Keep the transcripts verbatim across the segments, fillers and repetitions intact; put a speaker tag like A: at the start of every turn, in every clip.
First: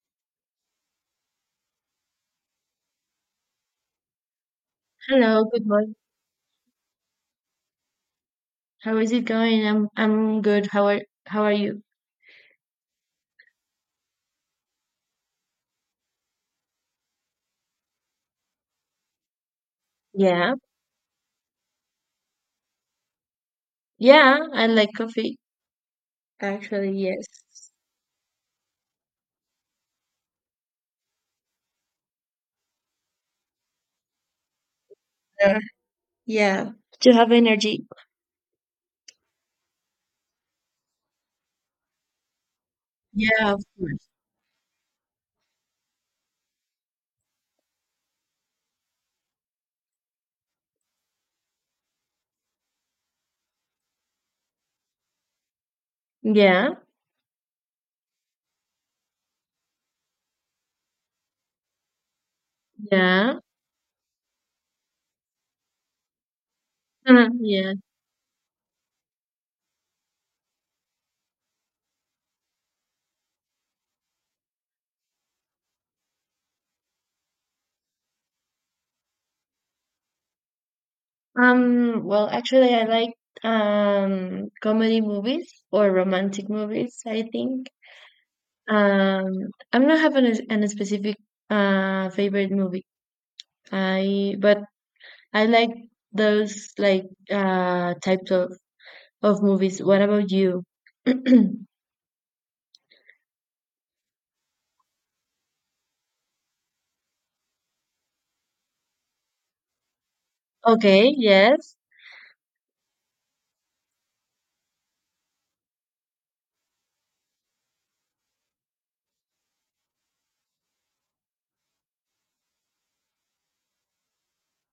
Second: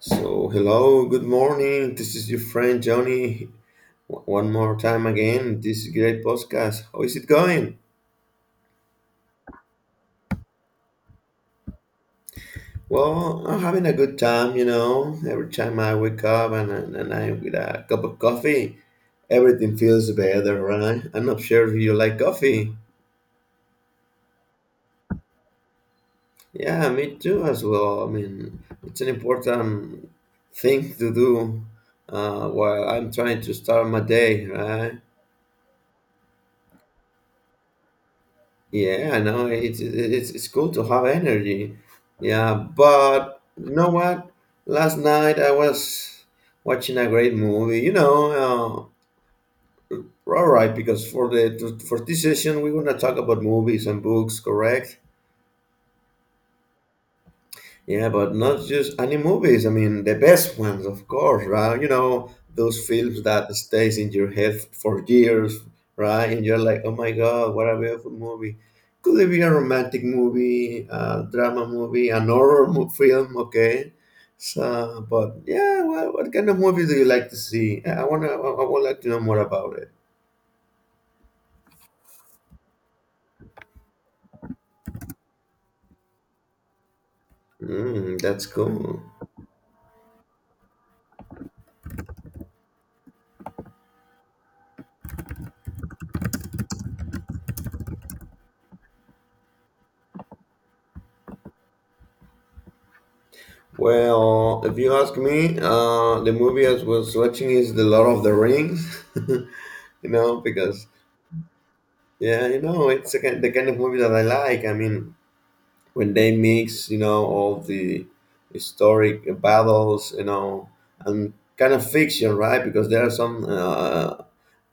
A: So, hello, good morning. This is your friend Johnny. W- One more time
B: Hello,
A: again.
B: good
A: This is
B: morning.
A: great podcast. How is it going?
B: How is it going? I'm I'm good. How are how are you?
A: Well, I'm having a good time, you know. Every time I wake up and, and, and I with a cup of coffee, everything feels
B: Yeah.
A: better, right? I'm not sure if you like coffee.
B: Yeah, I like coffee. Actually,
A: Yeah, me
B: yes.
A: too as well. I mean, it's an important thing to do uh, while I'm trying to start my day, right?
B: Uh, yeah. To have energy.
A: Yeah, I know it's it's it's cool to have energy. Yeah, but
B: Yeah, of
A: you know
B: course.
A: what? Last night I was watching a great movie. You know, uh, all right, because for the for this session we're gonna talk about movies and books, correct?
B: Yeah.
A: Yeah, but not just any movies. I mean, the best ones, of course, right? You know, those films
B: Yeah.
A: that stays in your head for years, right? And you're like, oh my God, what
B: Yeah.
A: a beautiful movie. Could it be a romantic movie, a drama movie, an horror mo- film? Okay. So, but yeah, what, what kind of movie do you like to see? I I wanna, I, I would like to know more about it.
B: Um, well, actually I like um comedy movies or romantic movies, I think.
A: Mm, that's cool.
B: Um, I'm not having a, an a specific uh favorite movie. I but I like those like uh types of of movies. What about you?
A: Well, if you ask me, uh, the movie I was watching is The Lord of the Rings. you know, because
B: Okay, yes.
A: Yeah, you know, it's a kind, the kind of movie that I like. I mean, when they mix, you know, all the historic battles, you know, and kind of fiction, right? Because there are some uh,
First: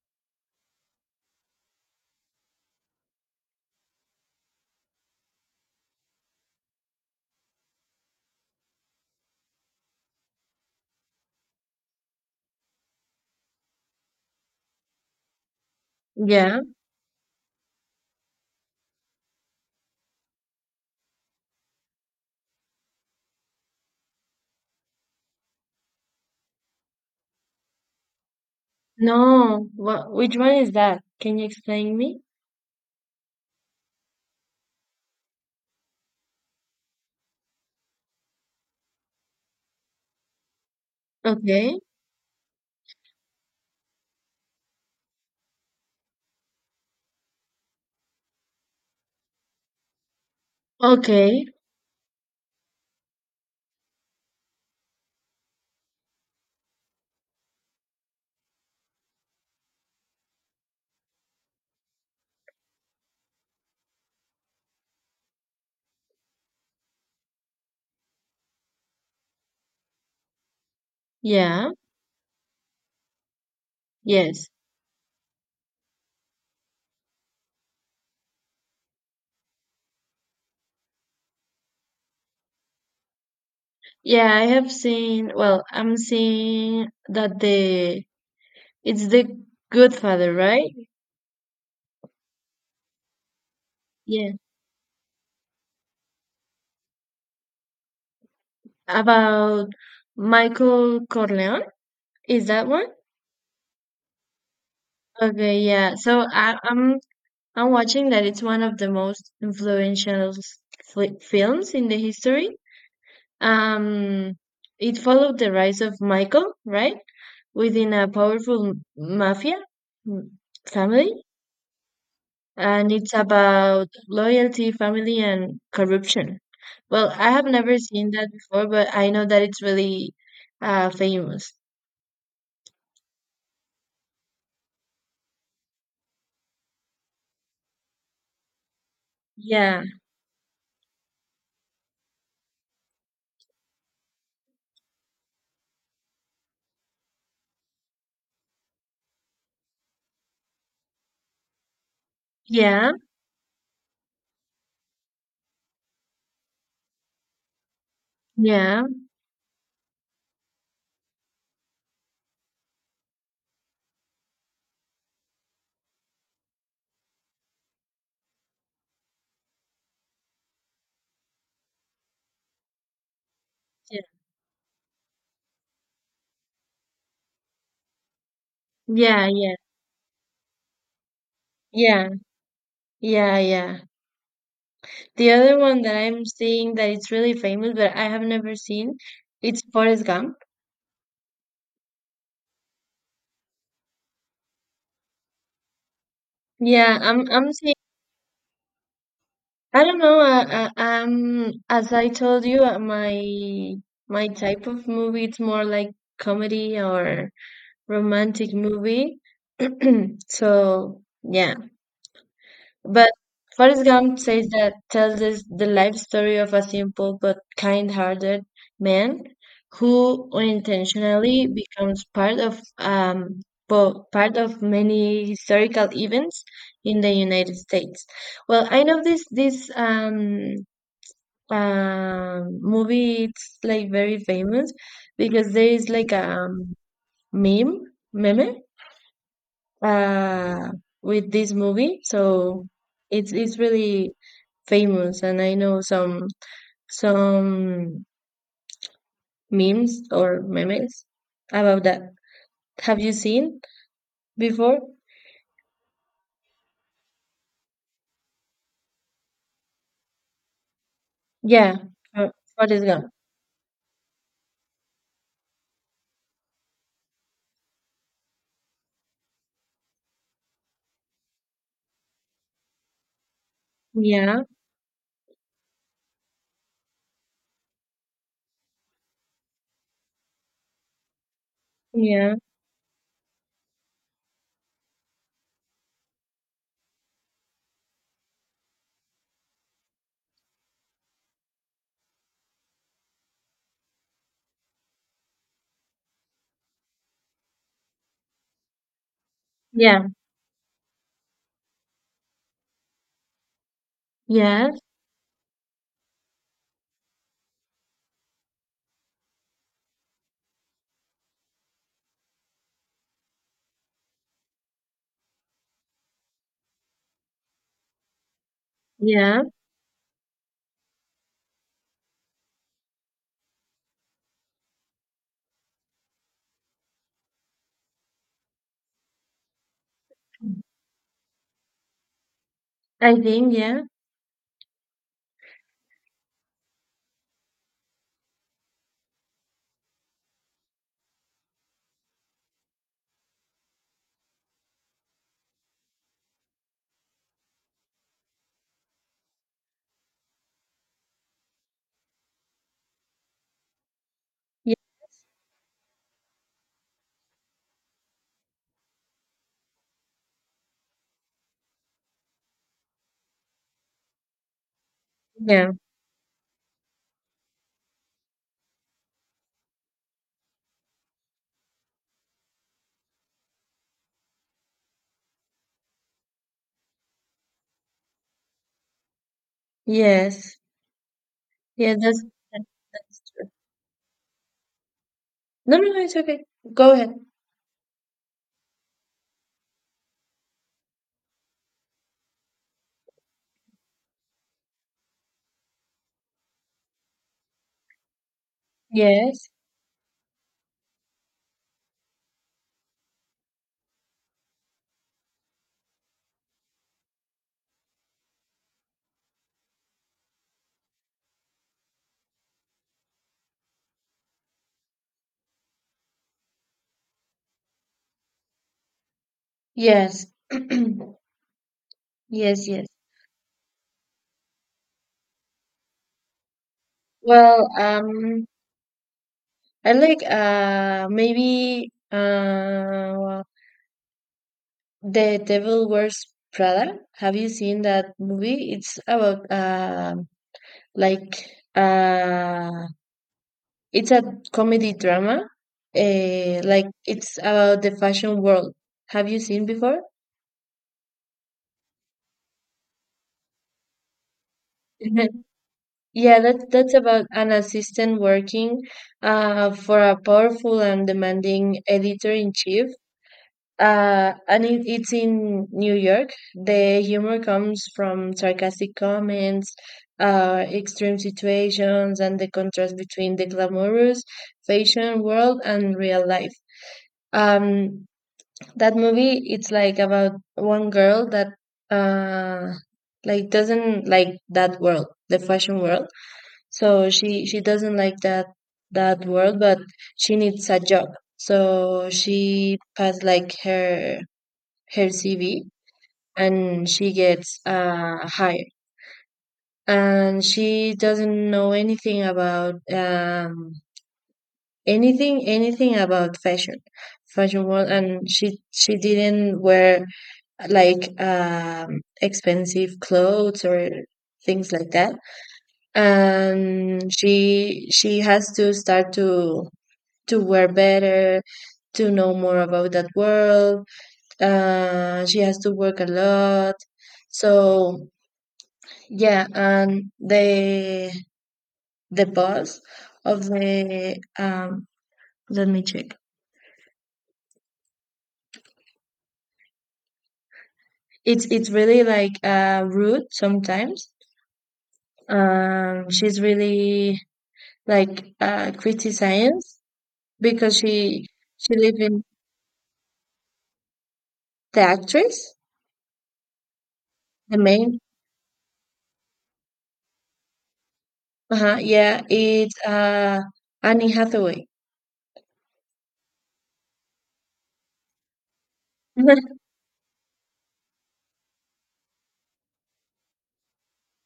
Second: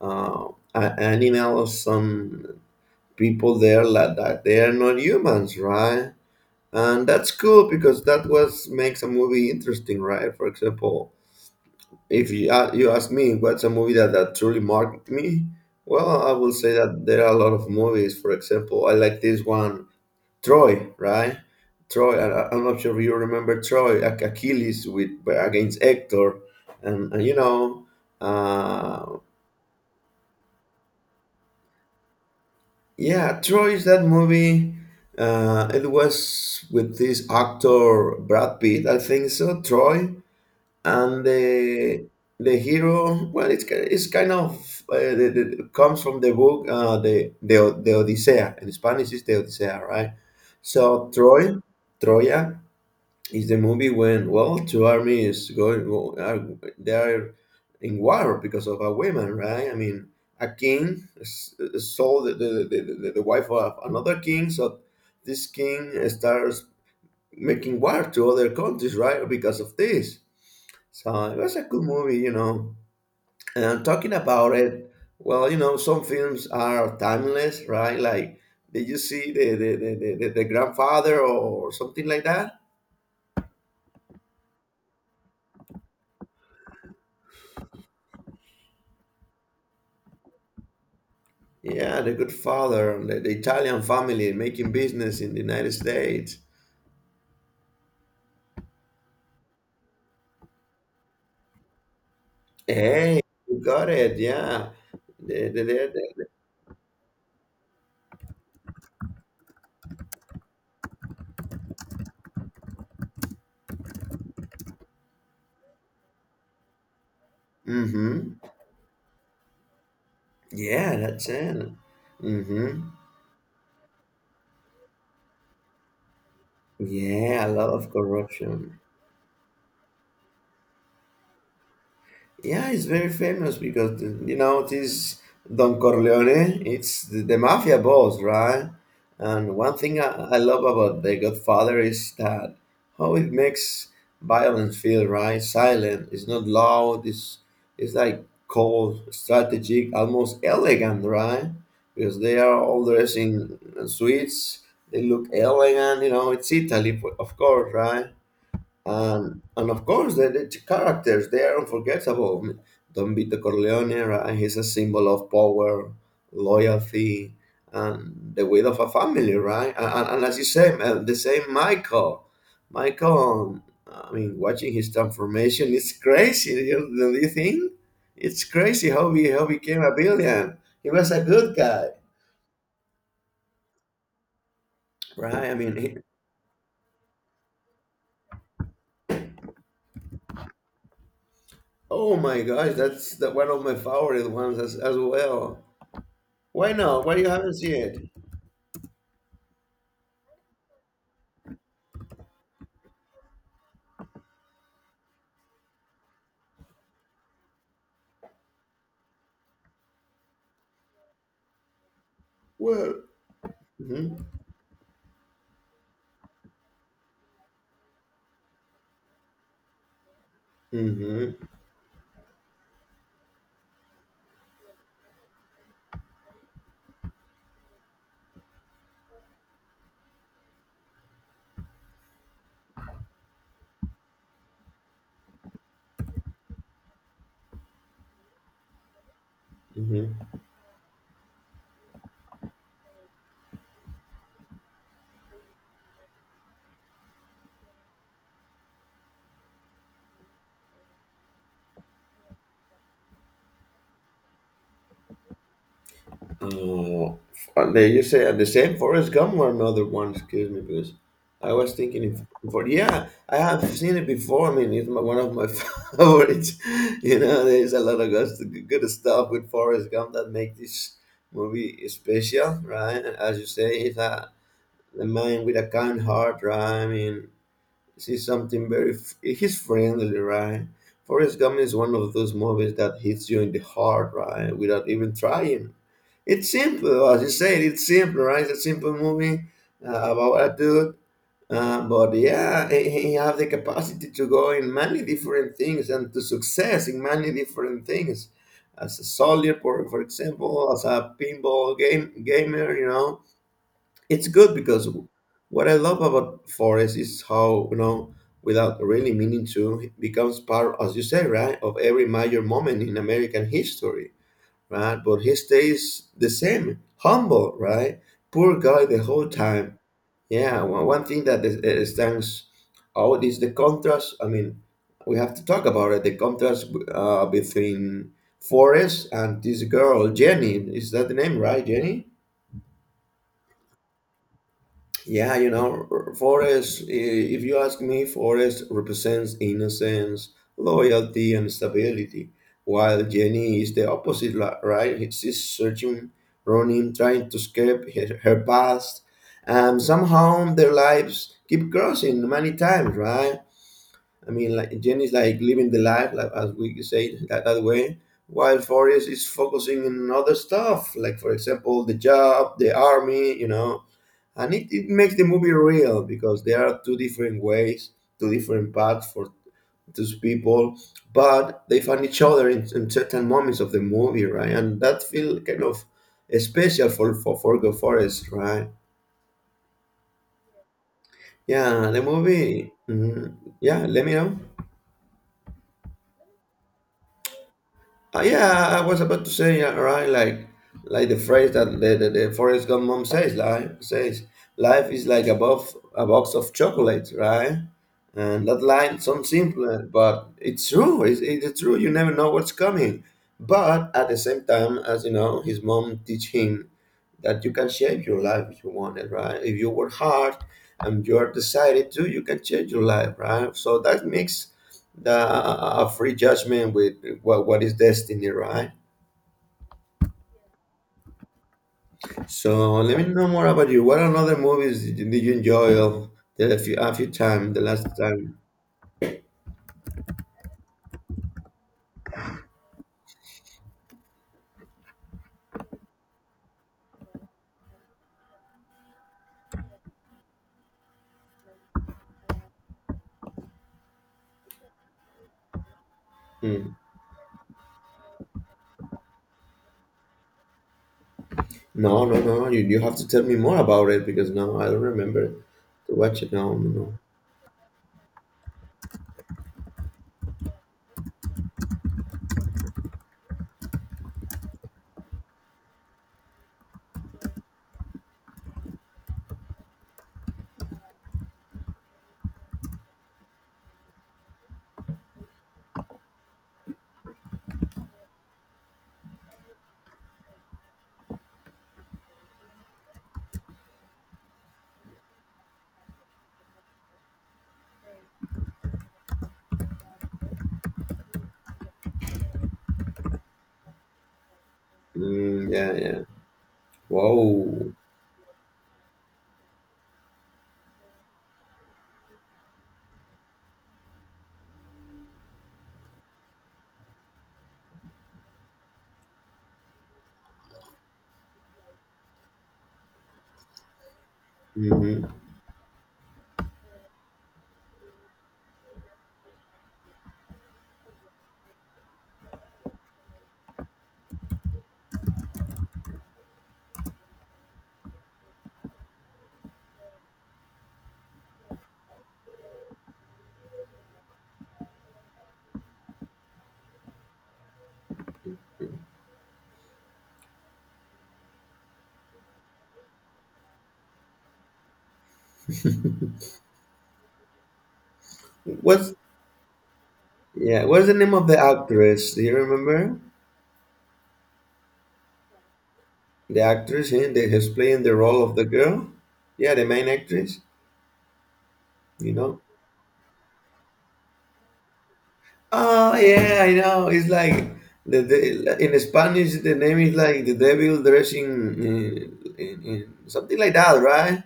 A: uh, a- animals, some people there like that they are not humans, right? And that's cool because that was makes a movie interesting, right? For example, if you, uh, you ask me what's a movie that, that truly marked me, well, I will
B: Yeah.
A: say that there are a lot of movies. For example, I like this one, Troy, right? Troy, I, I- I'm not sure if you remember Troy, Ach- Achilles with uh, against Hector. And, and you know, uh,
B: No, what which one is that? Can you explain me?
A: yeah, Troy is that movie. Uh, it was with this actor Brad Pitt, I think so, Troy. And
B: Okay.
A: the the hero, well, it's ki- it's kind of, uh, the, the, comes from the book, uh, the the O- the Odisea. In Spanish is the Odisea, right? So
B: Okay.
A: Troy. Troya is the movie when, well, two armies going go- are they are in war because of a woman, right? I mean, a king s- sold the the, the, the the wife of another king, so this king starts making war to other countries, right? Because of this. So it was a
B: Yeah.
A: cool movie, you know. And talking
B: Yes.
A: about it, well, you know, some films are timeless, right? Like, did you see the the, the, the, the the grandfather or something like that?
B: Yeah, I have seen, well, I'm seeing that the it's the Good Father, right?
A: Yeah, the good father, the, the Italian family
B: Yeah.
A: making business in the United States.
B: About Michael Corleone. Is that one?
A: Hey, you got it, yeah. The,
B: Okay,
A: the,
B: yeah. So
A: the,
B: I, I'm I'm watching that it's one of the most influential fli films in the history. Um, it followed the rise of Michael, right,
A: the,
B: within a
A: mm-hmm.
B: powerful mafia mm,
A: Yeah,
B: family,
A: that's it. Mm-hmm.
B: and it's about loyalty, family, and corruption. Well, I have
A: Yeah, a lot
B: never
A: of
B: seen that before,
A: corruption.
B: but I know that it's really uh, famous.
A: Yeah, it's very famous because the, you know this Don Corleone. It's the, the mafia boss, right? And one
B: Yeah,
A: thing I, I love about The Godfather is that how it makes violence feel right, silent. It's not loud. It's it's like cold, strategic, almost elegant, right? Because they are all
B: yeah,
A: dressed in suits. They look elegant. You know, it's Italy, of course, right?
B: yeah,
A: And and of course, the, the characters they are unforgettable. I mean, Don Vito Corleone, right? He's a symbol of power, loyalty, and the weight of a family, right? And, and, and as you say, uh, the same Michael. Michael,
B: yeah,
A: I mean, watching his transformation it's crazy. You know, don't you think? It's crazy how
B: yeah,
A: he how
B: yeah,
A: he became a billion. He was a good guy,
B: yeah, yeah, yeah. The
A: right? I
B: other
A: mean,
B: one that
A: he,
B: I'm seeing that it's really famous, but I have never seen, it's Forrest Gump.
A: oh my gosh, that's the, one of my favorite ones as, as well. Why
B: Yeah,
A: not? Why you
B: I'm I'm
A: haven't seen
B: seeing.
A: it?
B: I don't know. Uh, uh, um, as I told you, uh, my my type of movie it's more like comedy or romantic movie. So yeah,
A: Well,
B: but Forrest
A: mm-hmm,
B: Gump says that tells us the life story of a simple but kind-hearted man who
A: mm-hmm,
B: unintentionally becomes part of um po- part of many historical events in the United States. Well, I know this this um um, movie it's like very famous because there is like a um, meme meme
A: mm-hmm.
B: uh, with this movie, so it's it's really famous, and I know some some memes or memes about that. Have you seen before?
A: Uh, they You say uh, the same Forrest Gump or another one? Excuse me, because I was
B: Yeah.
A: thinking
B: uh,
A: if for
B: Forrest
A: yeah,
B: Gump.
A: I have seen it before. I mean, it's my, one of my favorites. You know, there's a lot of good, good stuff with Forrest Gump that make this movie special, right? As you say, it's a
B: Yeah.
A: the man with a kind heart, right? I mean, see something very. f- He's friendly, right? Forrest Gump is one of those
B: Yeah.
A: movies that hits you in the heart, right? Without even trying. It's simple, as you said. It's simple, right? It's a simple movie uh, about a dude. Uh, but yeah, he, he have the capacity to go in many different things and to success in many different things. As a soldier, for, for
B: Yeah.
A: example, as a pinball game gamer, you know, it's good
B: Yeah.
A: because what I love about forest is how, you know without really meaning to, it becomes part, as you say, right, of every major moment in American history, right? But he stays the same, humble, right? Poor guy the whole
B: Yeah.
A: time. Yeah, one one thing that is, is stands out is the contrast. I mean, we have to talk about it, the contrast, uh, between Forrest and this girl Jenny. Is that the name, right? Jenny.
B: I think Yeah.
A: Yeah, you know, Forest, i- if you ask me, Forest represents innocence, loyalty, and stability, while Jenny is the opposite, li- right? He- She's searching, running, trying to escape her, her past, and somehow their lives keep crossing many times, right? I mean,
B: Yeah.
A: like Jen is like living the life, like as we say that, that, way, while Forrest is focusing on other stuff, like for example, the job, the army, you know. And it, it makes the movie
B: Yeah.
A: real because there are two different ways, two different paths for those people, but they find each other in, in certain moments of the movie, right? And that feel kind of special for for Forgo Forest, right?
B: Yes.
A: Yeah,
B: Yeah,
A: the
B: that's
A: movie. Mhm. Yeah, let me know.
B: No, no, no, it's okay. Go ahead.
A: Uh, yeah, I was about to say uh, right, like like the phrase that the the, the Forrest Gump mom says, life says life is like a box a box of chocolates, right? And that line sounds
B: Yes,
A: simple, but it's true. It's, it's true. You never know what's coming. But at the same time, as you know, his mom teach him that you can shape your life if you want it, right? If you work hard and you're decided to, you can change your life, right? So that makes the a free judgment with what, what is destiny, right?
B: yes, yes,
A: So
B: yes.
A: let me know more about you. What another movies did you did you enjoy of the a few, a few time the
B: Well,
A: last time?
B: um, I like uh maybe uh The Devil Wears Prada. Have you seen that movie? It's about um like uh it's a comedy drama. Uh,
A: Hmm.
B: like it's about the fashion world. Have you seen before?
A: No, no, no. no. You, you have to tell me more about it because no, I don't remember to watch it.
B: Yeah,
A: No, no,
B: that that's
A: no.
B: about an assistant working uh, for a powerful and demanding editor in chief. Uh, and it, it's in New York. The humor comes from sarcastic comments, uh, extreme situations, and the contrast between the glamorous fashion world and real life. Um, that movie, it's like about one girl that uh, like doesn't like that world, the fashion world, so she she doesn't like that that world, but she needs a job. So she passed like her her
A: Mm,
B: C V
A: yeah, yeah.
B: and she gets
A: Wow.
B: uh, hired. And she doesn't know anything about um, anything anything about fashion, fashion world. And she she didn't wear like um, expensive clothes or things like
A: Hmm.
B: that, and she she has to start to to wear better, to know more about that world. Uh, she has to work a lot. So yeah, and the the boss of the um, let me check. It's it's really like uh, rude sometimes. Um, she's really like uh,
A: What's
B: criticized
A: Yeah,
B: because
A: what's the name
B: she
A: of the
B: she lives
A: actress?
B: in
A: Do you remember
B: the actress,
A: the actress eh, that has
B: the
A: playing the
B: main.
A: role of the girl? Yeah, the main actress.
B: Uh-huh,
A: You
B: yeah,
A: know?
B: it's uh, Annie Hathaway.
A: Oh yeah, I know. It's like, the, the in Spanish the name is like the devil dressing in, in, in something like that, right?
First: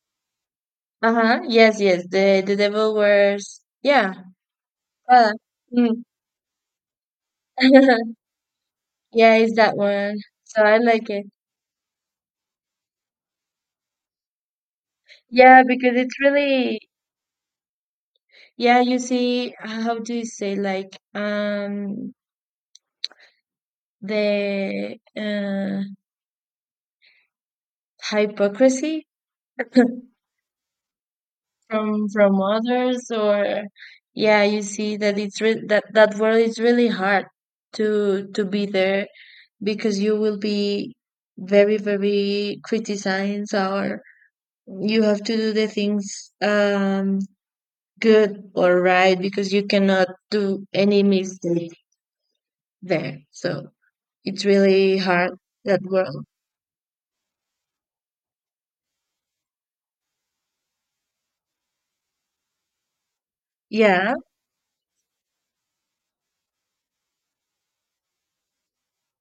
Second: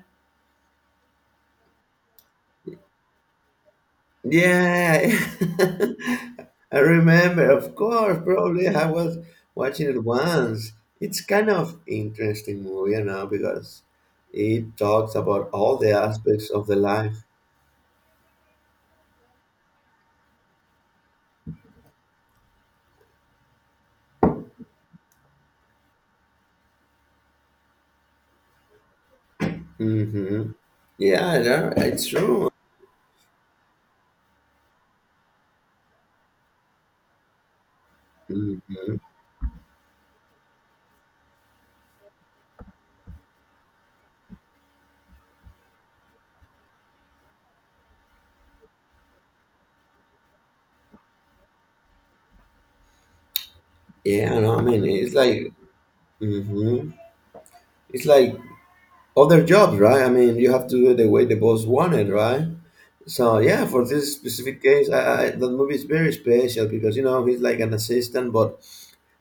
B: Uh-huh. Yes, yes. The the devil wears yeah.
A: Yeah,
B: Uh, mm.
A: I remember. Of course, probably I was
B: Yeah, it's that
A: watching it
B: one. So
A: once.
B: I like
A: It's
B: it.
A: kind of interesting movie, you know, because it talks about
B: Yeah,
A: all the
B: because it's
A: aspects of the
B: really
A: life.
B: yeah, you see how do you say like um the uh hypocrisy.
A: Mm-hmm. Yeah, yeah, it's
B: from from
A: true.
B: others. Or yeah, you see that it's re that that world is really hard to to be
A: Mm-hmm.
B: there, because you will be very, very criticized. Or you have to do the things um, good or right, because you cannot do any mistake there. So
A: Yeah,
B: it's
A: no, I mean,
B: really
A: it's
B: hard
A: like,
B: that world.
A: mm-hmm. It's like other jobs, right? I mean, you have to do it the way the boss wanted, right? So yeah, for
B: Yeah,
A: this specific case, I, I, that movie is very special because you know he's like an assistant, but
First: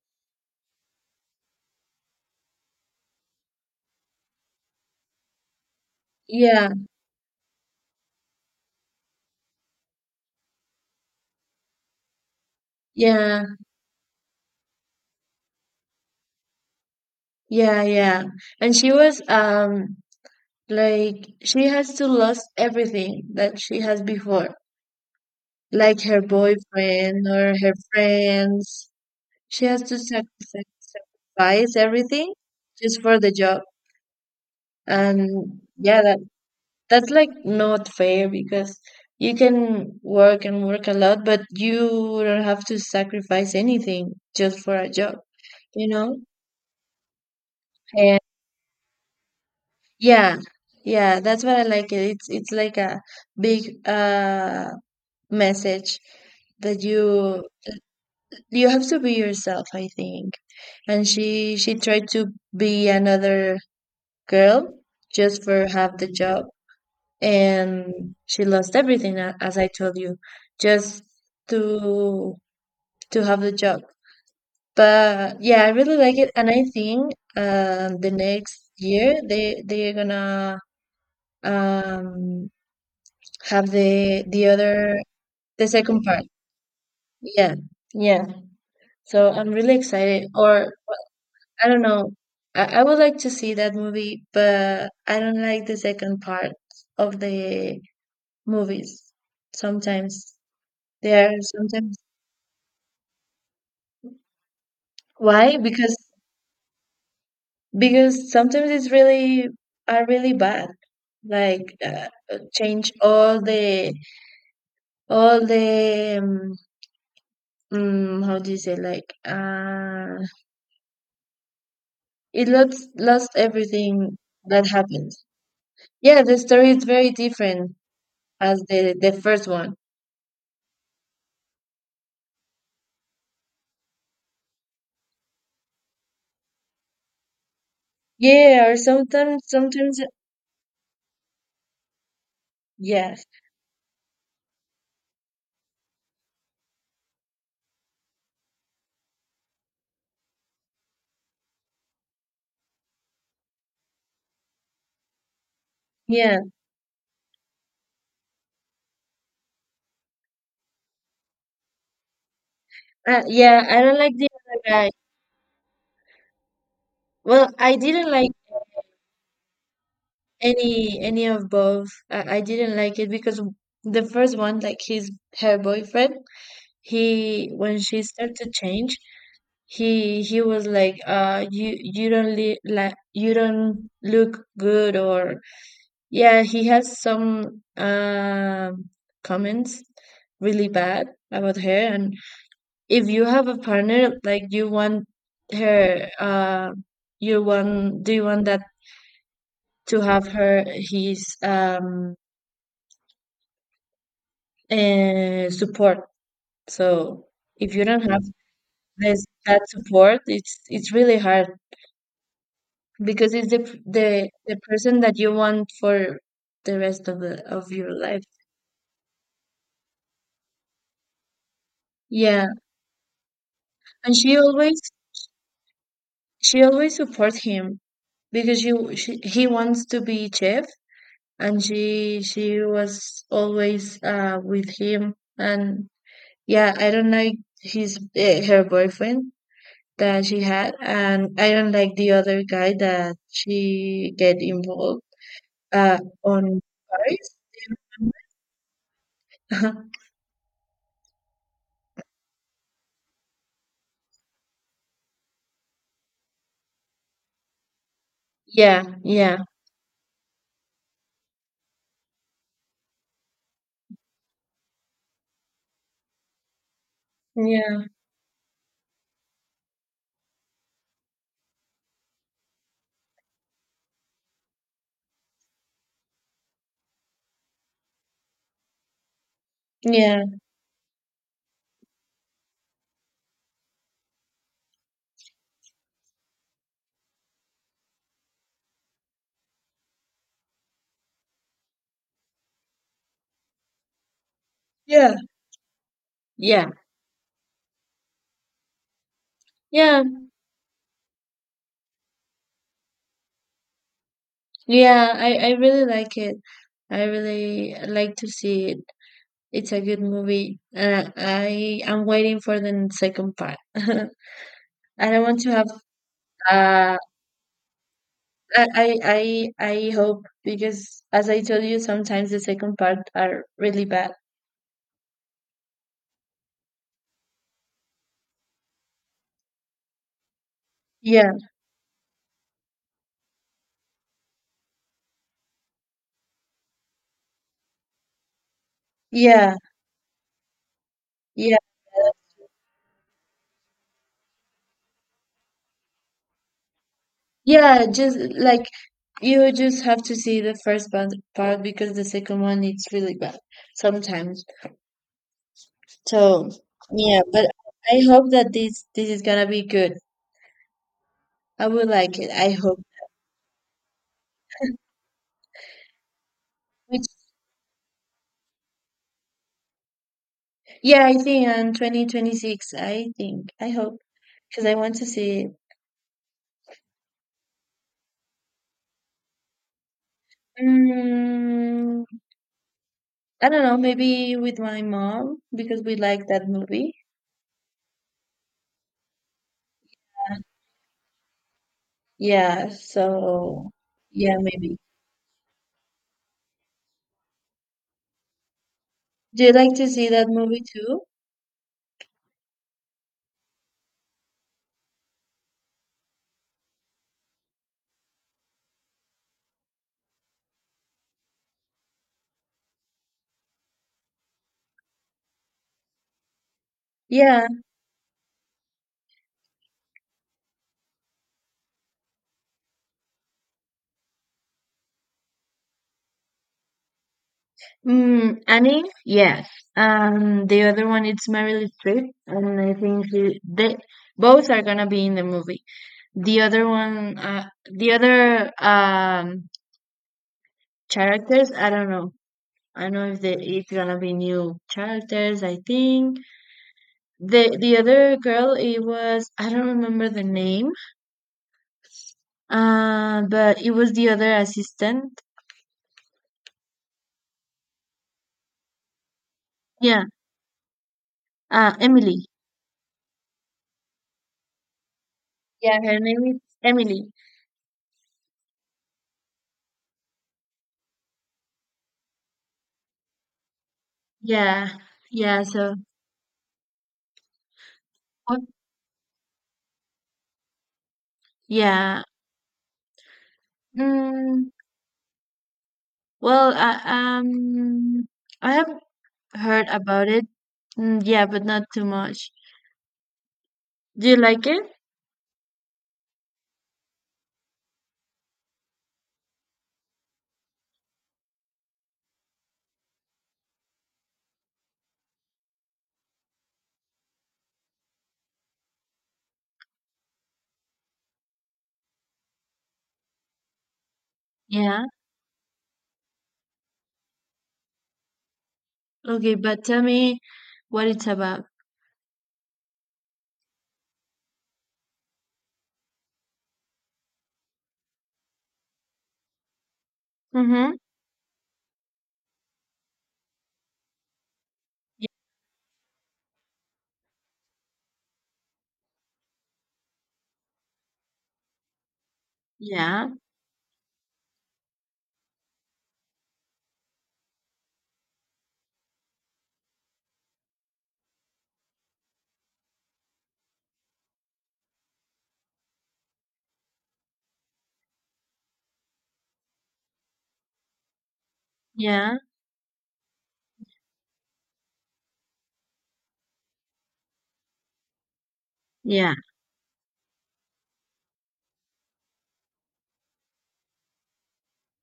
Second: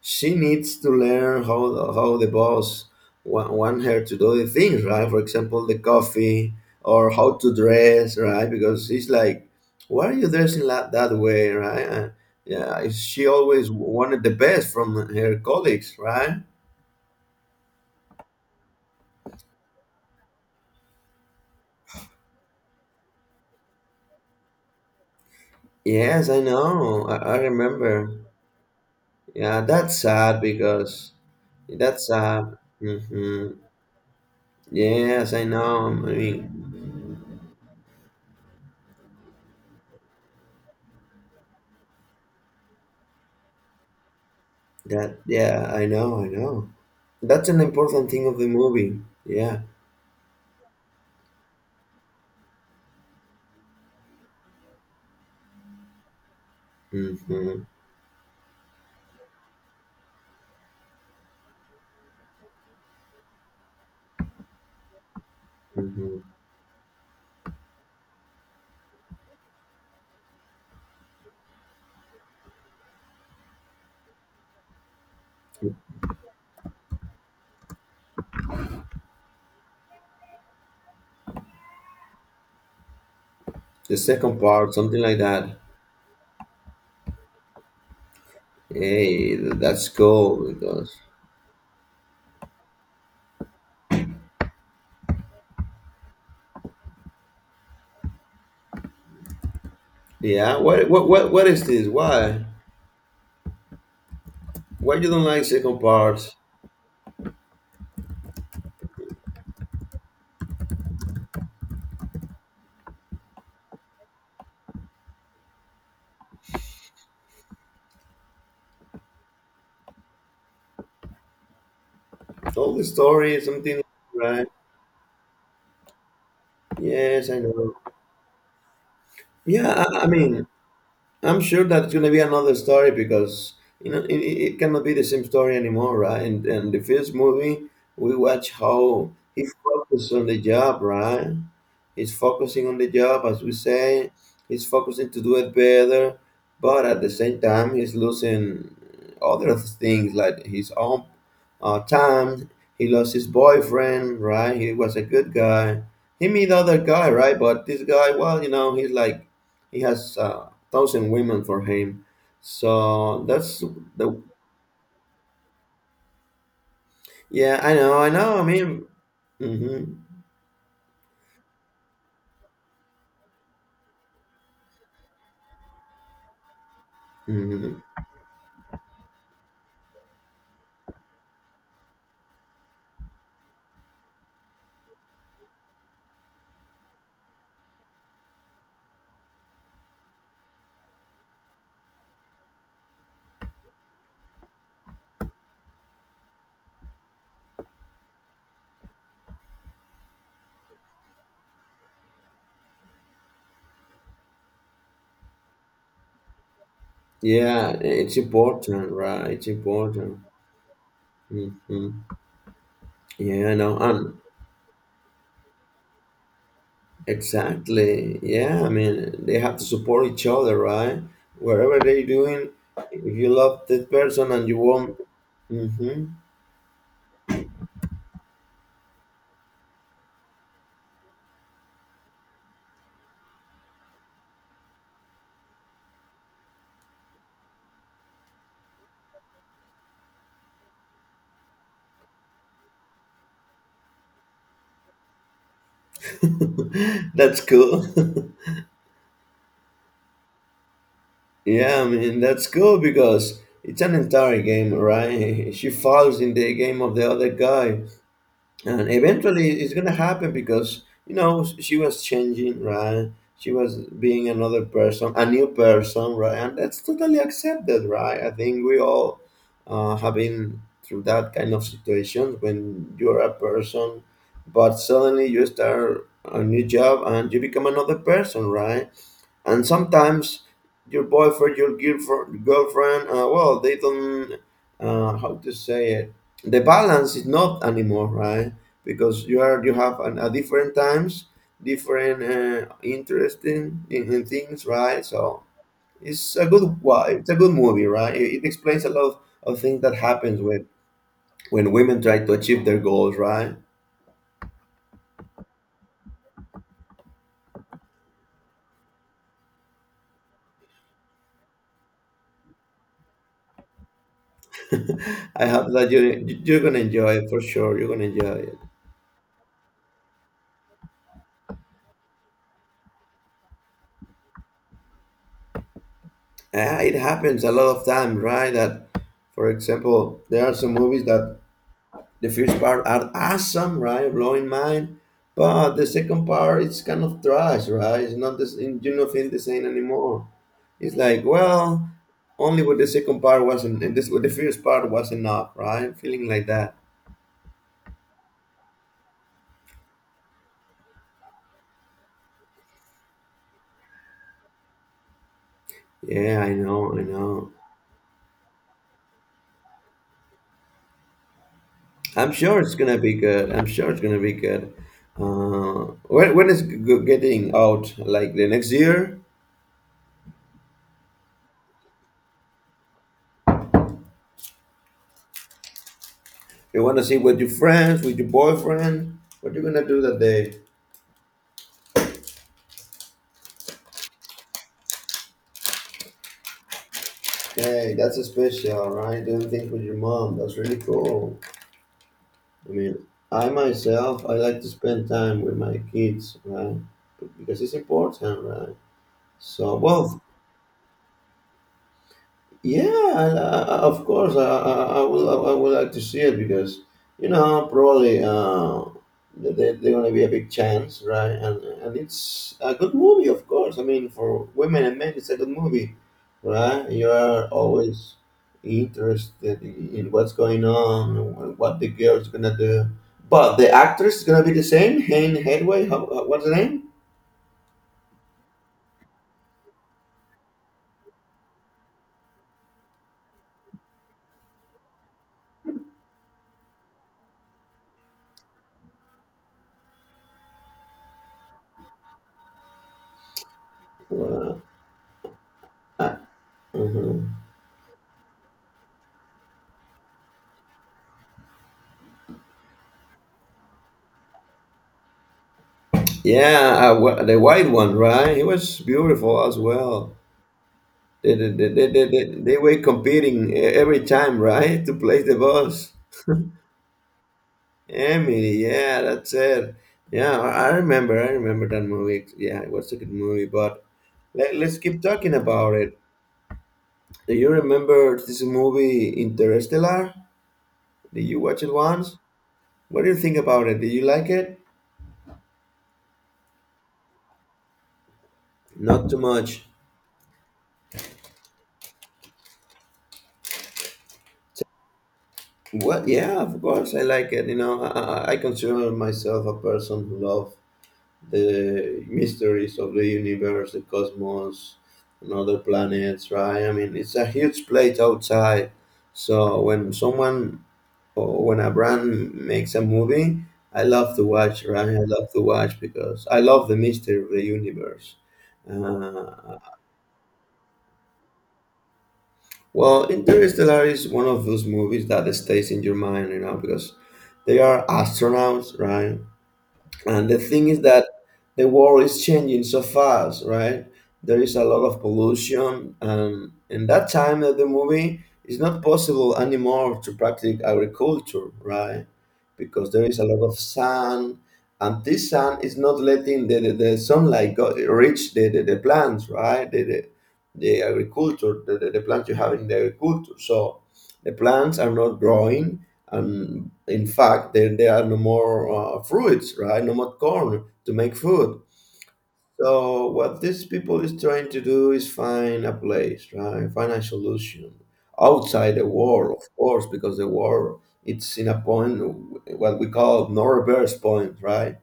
A: she needs to learn how how the boss want, want her to do the things, right? For example, the coffee,
B: yeah,
A: or how to dress, right? Because it's like, why are you dressing like that way, right? And, yeah, she
B: yeah,
A: always wanted the best from her colleagues, right?
B: yeah, yeah. And she was um like she has to lose everything that she has before, like her
A: Yes, I know, i,
B: boyfriend
A: I
B: or her
A: remember.
B: friends.
A: Yeah,
B: She has to
A: that's
B: sac-
A: sad because
B: sacrifice
A: that's
B: everything
A: sad.
B: just for the
A: Hmm.
B: job.
A: Yes, I
B: And
A: know.
B: yeah,
A: I
B: that
A: mean,
B: that's like not fair, because you can work and work a lot, but you don't have to sacrifice anything just for a job,
A: That Yeah, I
B: you know?
A: know, I know. That's an important
B: And
A: thing of the movie. Yeah.
B: yeah, yeah, that's what I like. It. It's it's like a big uh message that you
A: Mm-hmm,
B: you have to be yourself, I think. And she she tried to be another girl just for have the
A: mm-hmm.
B: job, and she lost everything, a- as I told you, just to to have the job. But yeah, I really like it, and I think um the next year they they're gonna um have
A: The
B: the
A: second
B: the
A: part,
B: other
A: something like that.
B: the second part. Yeah. Yeah. So
A: Hey,
B: I'm
A: th-
B: really
A: that's
B: excited,
A: cool
B: or
A: because
B: I don't know, I, I would like to see that movie, but I don't like the second part of the movies sometimes.
A: yeah. What what
B: They are
A: what what is this?
B: sometimes.
A: Why? Why you don't like
B: Why?
A: second
B: Because
A: part?
B: because sometimes it's really are really bad. Like uh, uh, change all the all the um, mm, how do you say like uh it
A: All the
B: lost lost
A: story, something
B: everything
A: right?
B: that happened. Yeah, the story is very
A: Yes, I know.
B: different as the the first one.
A: Yeah, I, I mean, I'm sure that it's going to be another story because you know it, it it cannot be the same story anymore, right? And and the first movie we watch
B: Yeah, or
A: how
B: sometimes
A: he
B: sometimes
A: focused on the job, right? He's focusing on the
B: yeah
A: job, as we say. He's focusing to do it better, but at the same time, he's losing other things like his own uh, time. He lost his boyfriend, right? He was a good guy. He
B: yeah
A: met other guy, right? But this guy, well, you know, he's like he has uh, thousand women for him.
B: uh,
A: So that's
B: yeah, I don't like
A: the,
B: the other guy. Well,
A: yeah, I
B: I
A: know, I
B: didn't like
A: know. I mean, hmm
B: Any any of both. I, I didn't like it because the first one, like his her boyfriend, he
A: hmm
B: when she started to change, he he was like, uh, you you don't li like you don't look good. Or yeah, he has some um comments really bad about her. And if you have a partner, like you want her uh you want, do you want that to have her his um and support. So
A: yeah.
B: if you don't
A: It's
B: have
A: important,
B: this
A: right? It's
B: that
A: important.
B: support, it's it's really hard,
A: hmm
B: because it's
A: Yeah. I
B: the
A: know. And
B: the the person that you want for the rest of the of your
A: exactly.
B: life.
A: Yeah. I mean, they have to support each other, right? Wherever they're
B: Yeah,
A: doing, if you love that
B: and
A: person
B: she
A: and you
B: always
A: want, hmm
B: she always supports him, because she, she he wants to be chef, and she she was always uh with him. And yeah, I don't know, his uh, her boyfriend, that she had, and I don't like the other guy that she get involved uh on Paris.
A: that's cool. Yeah, I mean that's cool because it's an entire game, right? She falls in the game of the other guy,
B: Yeah,
A: and
B: yeah,
A: eventually it's gonna happen because you know she was changing, right? She was being another person, a new person, right? And that's totally accepted,
B: yeah,
A: right? I think we all uh, have been through that kind of situation when you're a person, but suddenly you start a new job and you become another person, right? And
B: yeah,
A: sometimes your boyfriend, your girlfriend, girlfriend, uh, well, they don't, uh, how to say it, the balance is not anymore, right? Because you are you have an, a different times, different uh, interesting in, in in things, right?
B: yeah,
A: So it's a
B: yeah,
A: good wa- it's a good movie, right? It, it explains a lot of things that
B: yeah,
A: happens when when women try to achieve their goals, right?
B: yeah. I, I really like it. I really like to see it. It's a good movie. Uh, I am waiting for the second part. I don't want
A: I
B: to have.
A: hope that you you're gonna
B: Uh,
A: enjoy it for sure. You're gonna enjoy it.
B: I, I, I, I hope, because, as I told you, sometimes the second part are really bad.
A: Yeah, it happens a lot of time, right? That, for example, there are some movies
B: Yeah,
A: that the first part are awesome, right, blowing mind, but the second part it's kind of trash, right? It's not this, you don't feel the
B: yeah.
A: same anymore. It's like,
B: Yeah,
A: well, only with the second part wasn't, and this with the first part was enough, right? Feeling like that.
B: yeah, just like you just have to see the first part, part because the second one it's really bad sometimes.
A: Yeah,
B: So,
A: I know, I
B: yeah, but
A: know.
B: I hope that this this is gonna be good. I would like it.
A: I'm
B: I
A: sure it's
B: hope.
A: gonna be good. I'm sure it's gonna be good. Uh, when when is g- g-
B: Which,
A: getting out? Like the next year?
B: yeah, I think on twenty twenty-six, I think. I hope because I want to see it.
A: You want to see with your friends, with your boyfriend. What you gonna do that day?
B: Mm, I don't know, maybe with my mom because we like that movie.
A: Hey, that's a special, right? Doing things with your mom. That's really cool.
B: Yeah,
A: I mean, I
B: so
A: myself, I
B: yeah,
A: like to
B: maybe.
A: spend time with my kids, right? Because it's important, right?
B: Do you like
A: So,
B: to see
A: well,
B: that movie too?
A: yeah, and, uh, uh, of course, I, I, I will. I would like to see it because you know probably uh, there there- there gonna be a big chance, right? And and it's a good movie, of course. I mean, for women and men, it's a good movie, right? You are
B: Yeah.
A: always interested in, in what's going on, wh- what the girl's gonna do. But the actress is gonna be the same. Hane Hathaway. How, how- what's the name?
B: Mm, Annie, yes. Um, the other one it's Meryl Streep, and I think she, they both are gonna be in the movie. The other one, uh, the other um characters, I don't know. I don't know if they, it's gonna be
A: Uh,
B: new characters. I
A: uh,
B: think
A: mhm.
B: the the other girl, it was I don't remember the name, uh, but it was the other assistant.
A: Yeah, uh, wh- the white one, right? He was beautiful as
B: Yeah,
A: well. They, they, they,
B: uh,
A: they, they,
B: Emily.
A: they they were competing e- every time, right, to place the
B: Yeah,
A: boss.
B: her name is Emily.
A: Emily, yeah, that's it. Yeah, I I remember, I remember that movie. Yeah, it was a good movie, but let,
B: Yeah,
A: let's keep talking
B: yeah. So.
A: about it. Do you remember
B: Oh.
A: this movie Interstellar? Did you watch it
B: Yeah.
A: once? What do you think about it? Did you like
B: Mm,
A: it?
B: well, I, um, I have
A: Not too
B: heard
A: much.
B: about it. Mm, yeah, but not too much. Do you like it?
A: What? Yeah, of course I like it. You know, I, I I consider myself a person who love the mysteries of the universe, the cosmos, and other planets, right? I mean, it's a huge plate outside. So when someone or when a brand makes a movie, I love to watch,
B: Yeah.
A: right? I love to watch because I love the mystery of the universe.
B: Okay,
A: Uh,
B: but tell me what it's about.
A: well, Interstellar is one of those movies that stays in your mind, you know, because they are astronauts, right? And the thing
B: Mm-hmm.
A: is that the world is changing so fast, right? There is a lot of pollution, and in that time of the movie, it's not possible anymore to practice agriculture, right? Because there
B: Yeah.
A: is a lot of sun, and this sun is not letting the, the, the sunlight go, reach the, the, the plants, right? The, the, the agriculture, the, the, the plants you have in the agriculture. So the plants are not growing, and in fact there, there are no more uh, fruits, right? No more corn to make food.
B: Yeah.
A: So what these people is trying to do is find a place, right? Find a solution outside the
B: Yeah.
A: war, of course, because the war it's in a point what we call no reverse point, right?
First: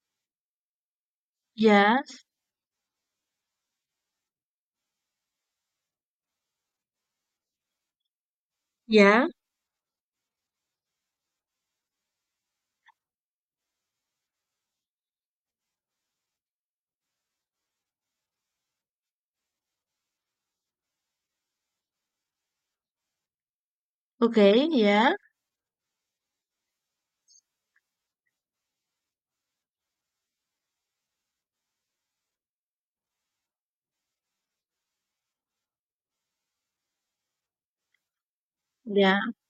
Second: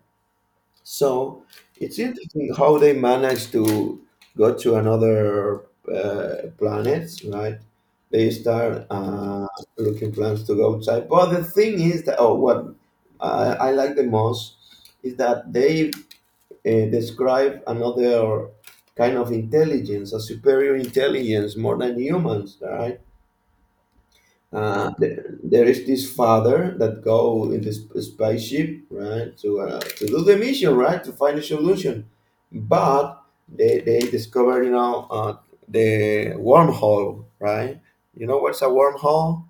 A: So
B: Yeah.
A: it's interesting how they managed to go to another uh, planets, right? They start
B: Yeah.
A: uh, looking plans to go outside. But the thing is that, oh, what I, I like the most is that they uh, describe another kind of intelligence, a superior intelligence, more than humans, right?
B: Okay.
A: Uh,
B: Yeah.
A: there, there is this father that go in this spaceship, right, to uh, to do the mission, right, to find a solution. But they they discover, you know, uh, the wormhole, right? You know what's a
B: Yeah.
A: wormhole?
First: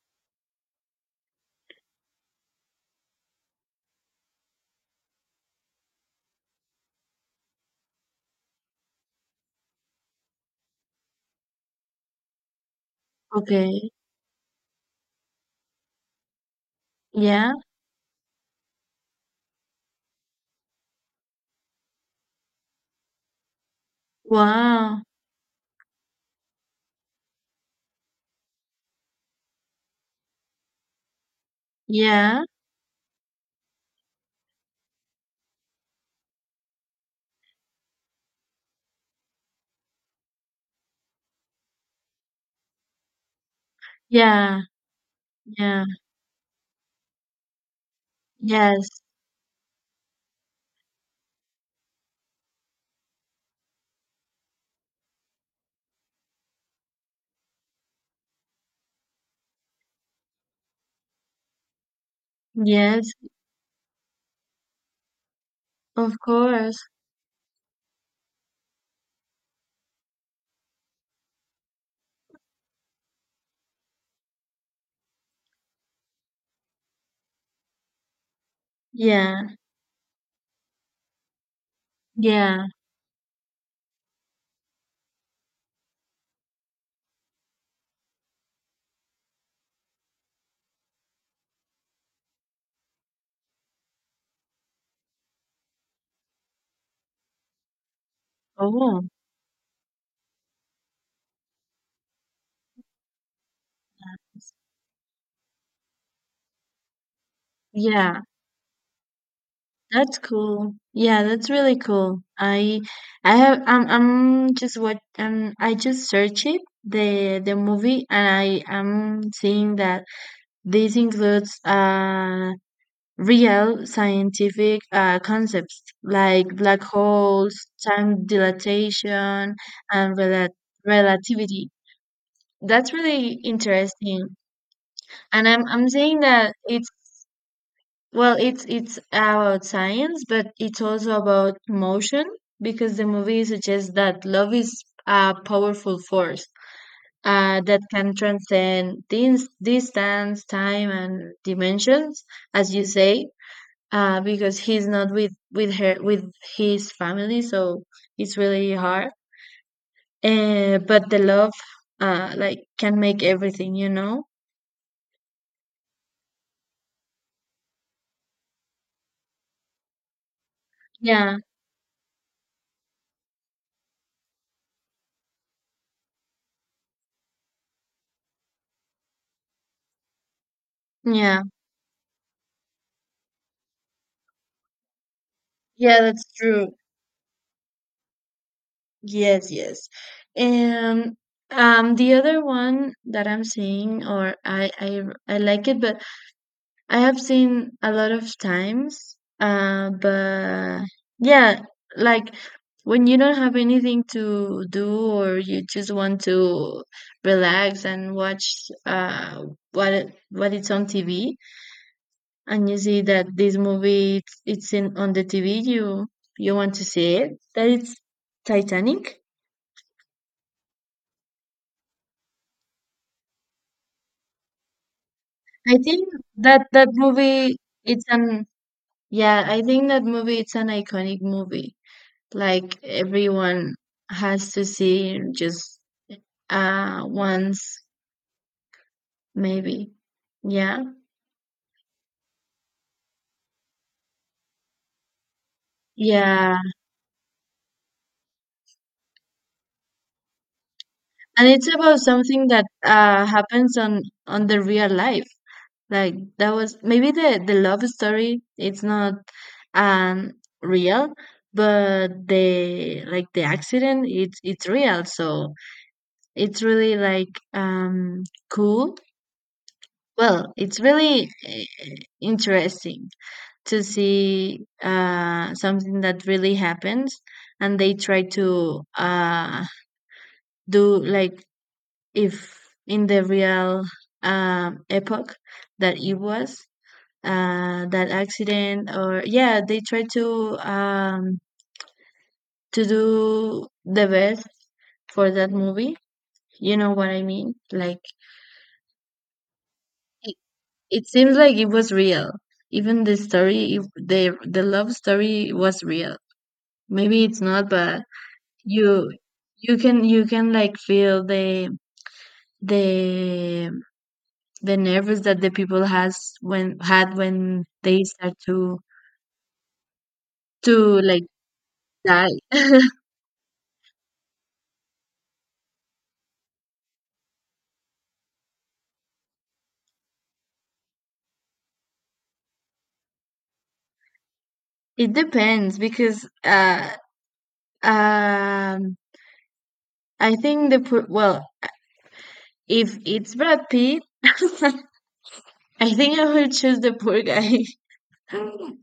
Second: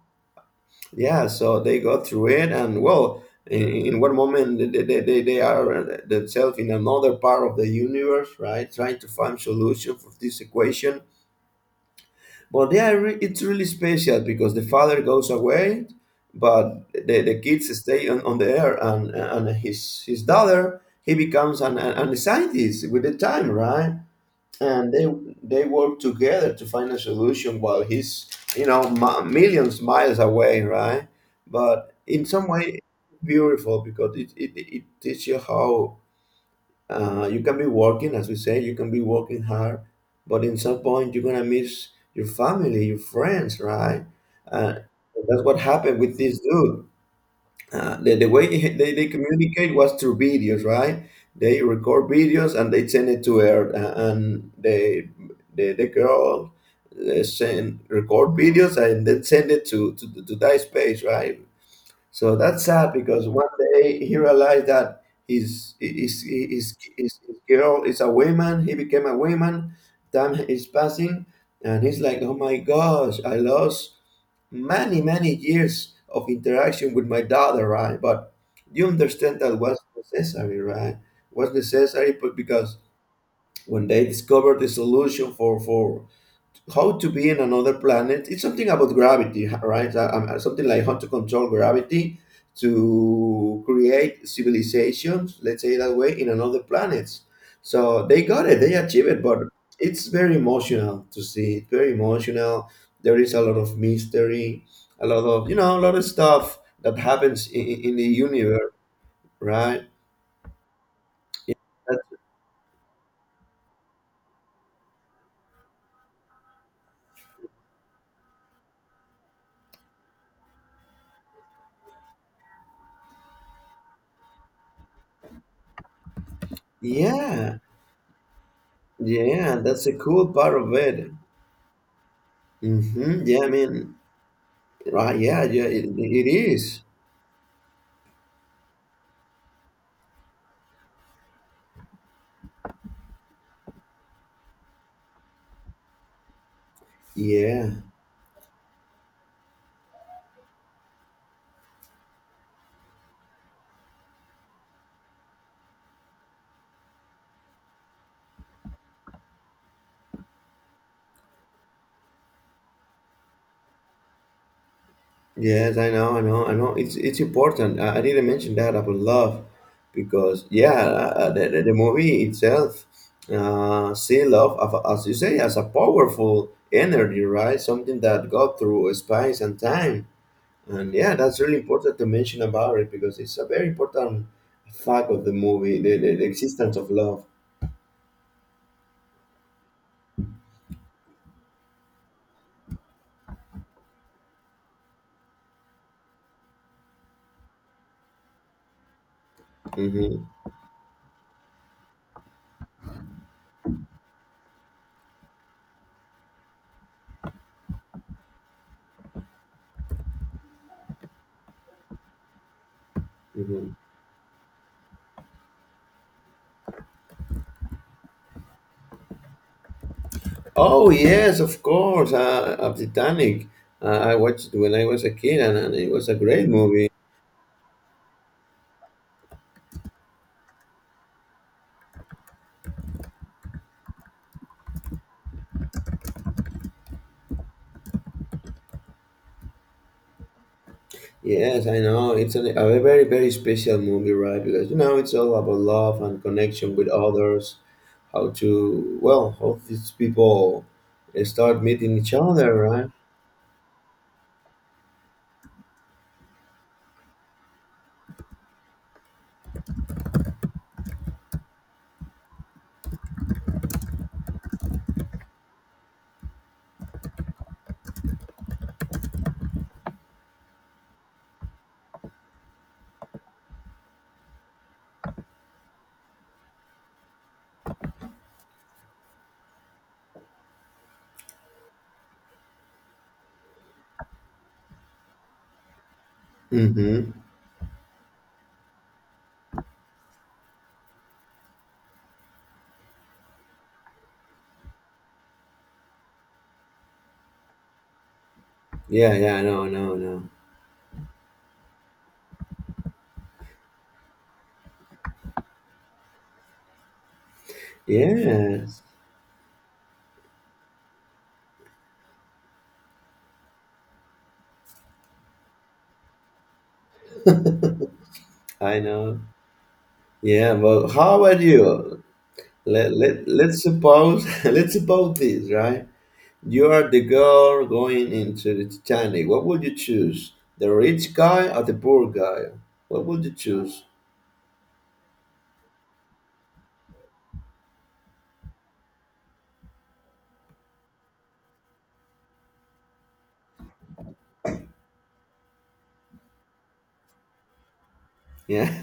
A: Yeah, so they go through it, and well, in, in one moment they, they, they they are themselves in another part of the universe, right? Trying to find solution for this equation, but yeah, re- it's really
B: Okay.
A: special because the father goes away, but the, the
B: Yeah.
A: kids stay on, on the air, and and his his daughter he becomes an, an, a scientist with the time, right? And
B: Wow.
A: they they work together to find a solution while he's, you know, mi- millions miles away, right? But in
B: Yeah.
A: some way, beautiful because it it, it teaches you how uh, you can be working, as we say, you can be working hard, but in some point you're gonna miss your family, your friends, right?
B: Yeah.
A: uh, that's what
B: Yeah.
A: happened with this dude. uh, the, the way he-
B: Yes.
A: they, they communicate was through videos, right? They record videos and they send it to her, uh, and they the, the girl uh, send record videos and then send it to to, to that space, right? So that's sad
B: Yes.
A: because one day he realized that his
B: Of
A: his his,
B: course.
A: his, his girl is a woman. He became a woman. Time is passing, and he's like, "Oh my gosh, I lost many many years of interaction with my daughter, right?" But you understand
B: Yeah.
A: that was necessary, right? Was necessary, but
B: Yeah.
A: because when they discovered the solution for for how to be in another planet. It's something about gravity, right? Uh, um, uh, something like how to control gravity to create civilizations, let's say that way, in another planets. So they got it, they
B: Oh.
A: achieved it, but it's very emotional to see. It's very emotional. There is a lot of mystery, a lot of, you know, a lot of stuff that happens in, in the
B: Yeah.
A: universe, right?
B: That's cool. Yeah, that's really
A: That's,
B: cool. I I have I'm I'm just what um I just searched it, the the movie, and I am seeing that this includes uh real scientific uh concepts like black
A: yeah,
B: holes, time dilation
A: yeah, that's a
B: and
A: cool
B: rela
A: part of it.
B: relativity. That's
A: hmm
B: really
A: Yeah, I mean,
B: interesting.
A: right, yeah,
B: And I'm
A: yeah, it,
B: I'm saying
A: it
B: that
A: is.
B: it's Well, it's it's about science, but it's also about emotion, because the movie suggests that love is a powerful force uh,
A: Yeah,
B: that can transcend dins- distance, time, and dimensions, as you say. Uh, because he's not with with her with his family, so it's really hard. Uh, but the love, uh, like, can make everything, you know.
A: yes, I know, I know, I know. It's it's important. I, I didn't mention that about love, because yeah, uh, uh,
B: Yeah,
A: the, the the movie itself, uh, see love of- as you say as a powerful energy, right? Something that got through space and time, and yeah, that's
B: yeah,
A: really important to mention about it because it's a very important fact of the movie, the,
B: yeah.
A: the,
B: That's
A: the
B: true.
A: existence of love.
B: Yes, yes. And um the other one that I'm seeing or I I I like it, but I have seen a lot of times uh
A: Mm-hmm.
B: but yeah, like when you don't have anything to do, or you just want to relax and watch uh what it- what it's on T V, and you see that this
A: Mm-hmm.
B: movie it's, it's in on the T V, you you want to see it, that it's Titanic.
A: Oh yes, of course, uh, of Titanic. Uh, I watched it when I was a kid, and, and
B: I
A: it
B: think
A: was a great
B: that that
A: movie.
B: movie it's an yeah, I think that movie it's an iconic movie. Like everyone has to see just uh once maybe. Yeah.
A: Yes, I know it's an, a very very special movie, right? Because you know it's all about love and
B: Yeah.
A: connection with others. How to, well, how these people uh,
B: And
A: start
B: it's
A: meeting
B: about
A: each
B: something
A: other,
B: that
A: right?
B: uh happens on on the real life. Like that was maybe the the love story it's not um real, but the like the accident it's it's real. So it's really like um, cool. Well, it's really eh, interesting to see uh, something that really happens, and they try to uh, do like if in the real um, epoch that it was
A: Mm-hmm.
B: uh, that accident, or yeah, they try to um, to do the best for that movie. You know what I mean? Like
A: Yeah, yeah, I know, I know, I know.
B: it seems like it was real. Even the story, if the the love story was real. Maybe it's not, but
A: Yes,
B: you you can you can like feel the the the nervous that the people has when had when they start to
A: I know. Yeah,
B: to
A: but how
B: like
A: about you?
B: die.
A: Let, let, let's suppose let's suppose this, right? You are the girl going into the Titanic. What would you choose? The rich guy or the poor guy? What would you choose?
B: It depends because uh um I think the poor well if it's Brad Pitt I think I will choose the poor guy.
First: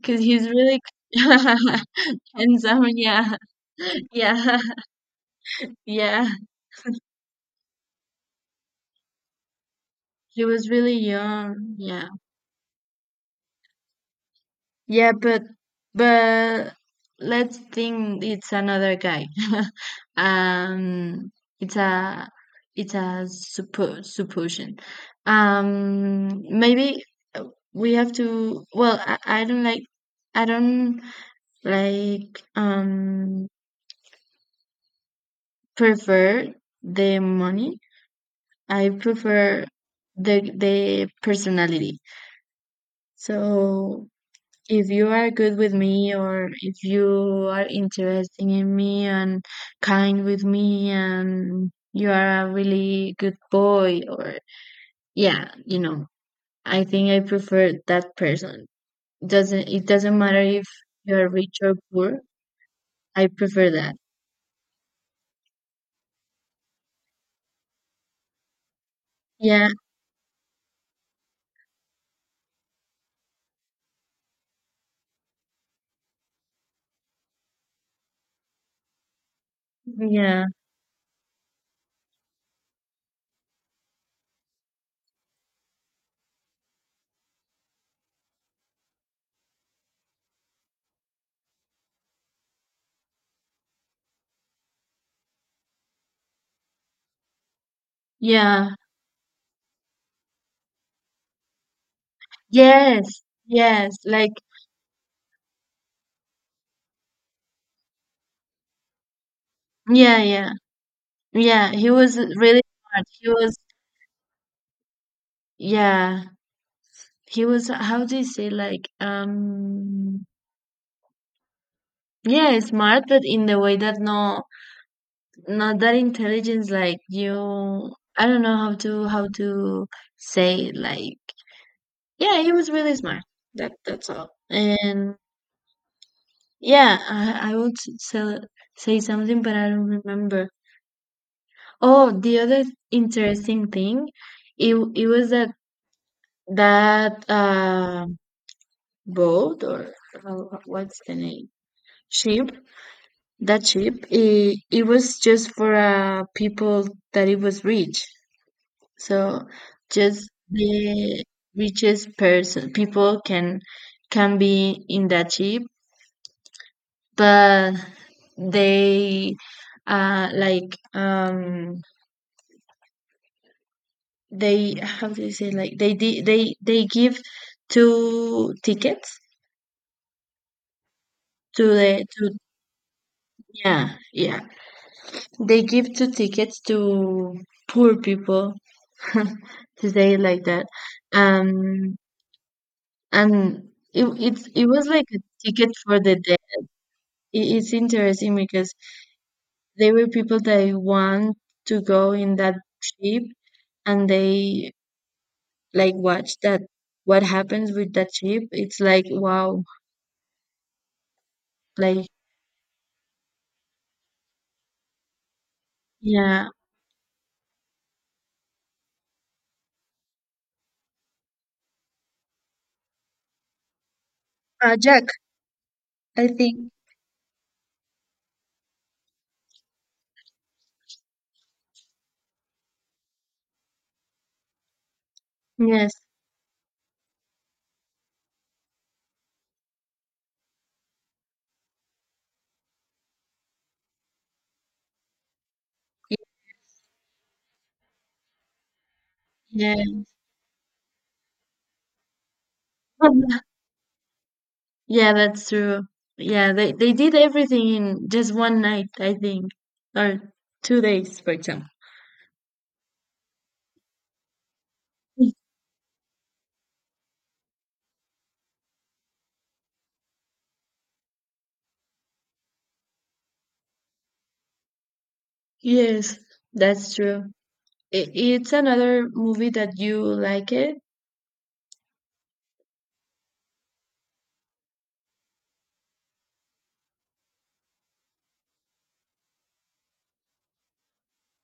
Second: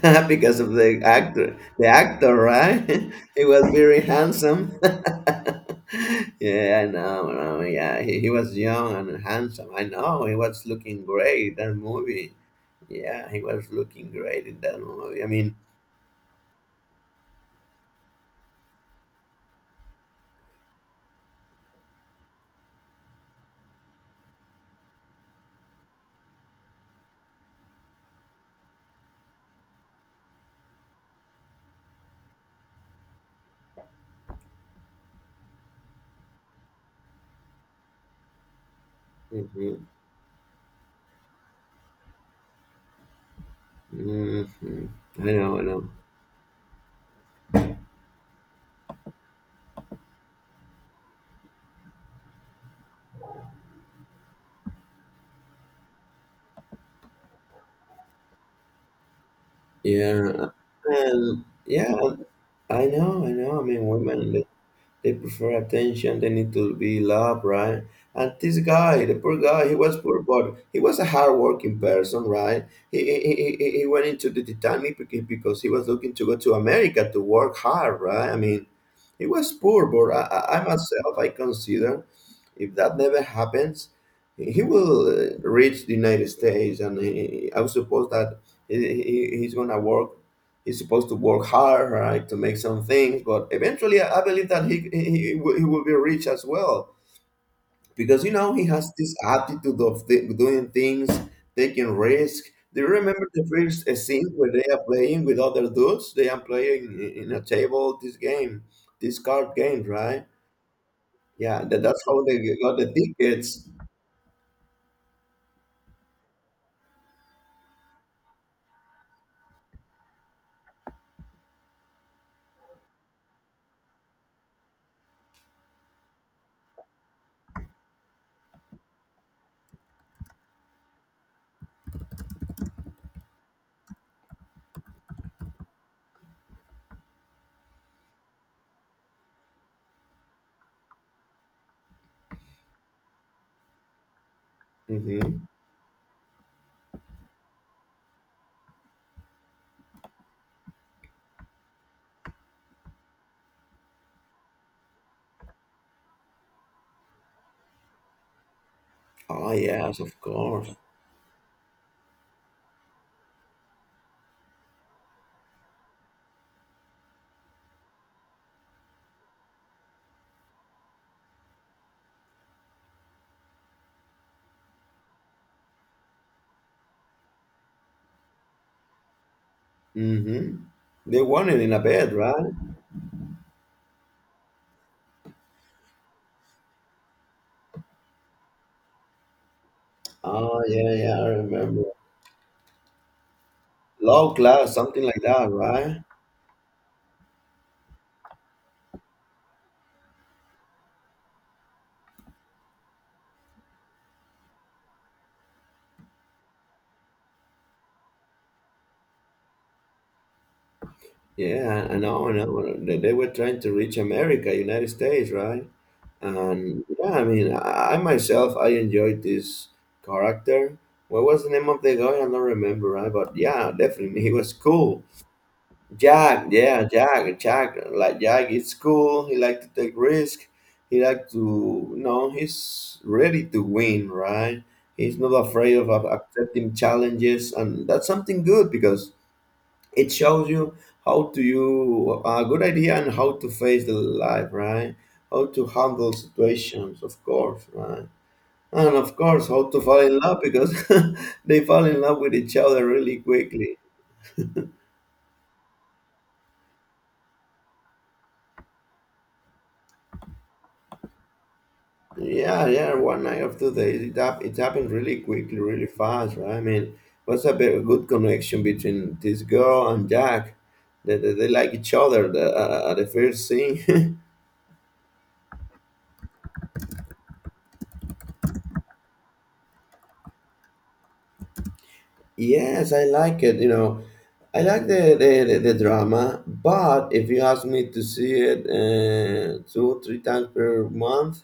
B: Because he's
A: because of
B: really
A: the actor. The actor,
B: handsome.
A: right?
B: Yeah,
A: he was very
B: yeah,
A: handsome.
B: yeah.
A: yeah, I know. I know. Yeah, he, he was young and handsome. I know. He
B: He
A: was
B: was really
A: looking great
B: young.
A: that
B: Yeah,
A: movie. Yeah, he was looking great in that
B: yeah.
A: movie. I
B: But
A: mean,
B: but let's think it's another guy. um, it's a it's a suppo supposition. Um, maybe uh, we have to. Well, I, I don't like. I don't like. Um, prefer the money. I prefer
A: mhm,
B: the the personality. So
A: mhm.
B: if you are
A: I know,
B: good
A: I
B: with
A: know.
B: me or if you are interesting in me and kind with me and you are a really good boy or yeah, you know, I think I prefer that person. Doesn't it doesn't matter
A: Yeah.
B: if you're
A: And
B: rich or
A: yeah,
B: poor.
A: I know,
B: I
A: I know. I
B: prefer
A: mean,
B: that.
A: women they, they prefer attention. They need to be loved, right? And this guy, the poor
B: Yeah,
A: guy, he was poor, but he was a hardworking person, right? He he, he, he he went into the Titanic beca- because he was looking to go to America to work hard, right? I mean, he was poor, but I,
B: yeah,
A: I I myself I consider if that never happens, he will uh, reach the United States, and he, I would suppose that he, he, he's gonna work. He's supposed to work hard, right, to make some things. But eventually, I I believe that he he, he will he will be rich as well because you know he
B: yeah.
A: has this attitude of th- doing things, taking risk. Do you
B: Yes,
A: remember the first uh,
B: yes,
A: scene
B: like
A: where they are playing with other dudes? They are playing in in a table this game, this card game,
B: yeah,
A: right?
B: yeah.
A: Yeah,
B: Yeah,
A: that,
B: he
A: that's
B: was
A: how they
B: really
A: got the
B: smart. He was,
A: tickets.
B: yeah, he was, how do you say, like, um, yeah, smart, but in the way that no, not that intelligence, like you, I don't know how to, how to say, like, yeah, he was really smart. That, that's all. And yeah, I, I would say, say something, but I don't remember. Oh, the other interesting thing, it, it was
A: Mm-hmm.
B: that, that, um, boat or how, what's the name ship that ship it, it was just for uh, people that it was rich so
A: Oh, yes, of
B: just
A: course.
B: the richest person people can can be in that ship but they uh like um they how do you say like they di- they they give two tickets
A: Mm-hmm. They won it
B: to
A: in a
B: the
A: bed,
B: to
A: right?
B: yeah yeah. They give two tickets to poor people to say it like
A: Oh,
B: that.
A: yeah, yeah, I remember.
B: Um, and it
A: Low
B: it's it
A: class,
B: was
A: something
B: like a
A: like that,
B: ticket
A: right?
B: for the dead. It, it's interesting because they were people that want to go in that ship and they like watch that what happens with that ship. It's like wow,
A: Yeah, I
B: like
A: know, I know. They, they were trying to reach America, United States, right?
B: yeah,
A: And yeah, I mean, I, I myself, I enjoyed this character. What was the name of the guy? I don't remember, right? But yeah, definitely, he was
B: uh,
A: cool.
B: Jack, I
A: Jack,
B: think.
A: yeah, Jack, Jack, like Jack, it's cool. He like to take risk. He like to, you know, he's ready to win, right? He's not afraid of
B: Yes,
A: of accepting challenges, and that's something good because it shows you how to you a good idea and how to face the life, right? How to handle situations, of course, right? And of course, how to fall
B: yeah.
A: in love because they fall in love with each other really quickly.
B: Yeah, that's true. Yeah, they they did everything in just one night, I think, or two days, for example.
A: Yeah, yeah, one night of two days. It, hap- it happened really
B: Y-
A: quickly, really fast, right? I mean, was a very good connection between this girl and Jack. They, they, they like each other the, uh, uh, at the first scene.
B: Yes, that's true. I it's another movie that you like it.
A: Yes, I like it, you know. I like the, the, the, the drama, but if you ask me to see it uh, two, three times per month,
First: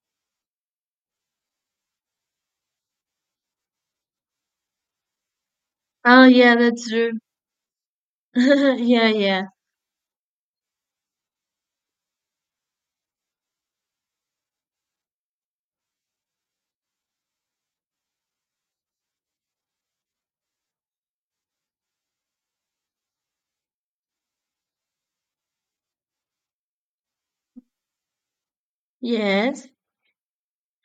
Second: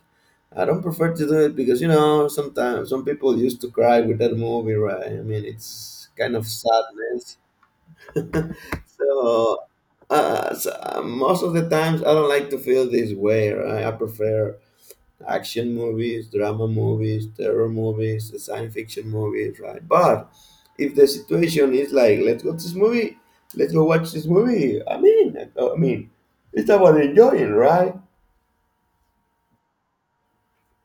A: I don't prefer to do it because, you know, sometimes some people used to cry with that movie, right? I mean, it's
B: Oh
A: kind of
B: yeah, that's true.
A: sadness.
B: Yeah, yeah.
A: so, uh, so uh, Most of the times I don't like to feel this way. Right? I prefer action movies, drama movies, terror movies, science fiction movies, right? But if the situation is like, let's go to this movie, let's go watch this movie. I mean, I mean, it's about enjoying, right?
B: Yes.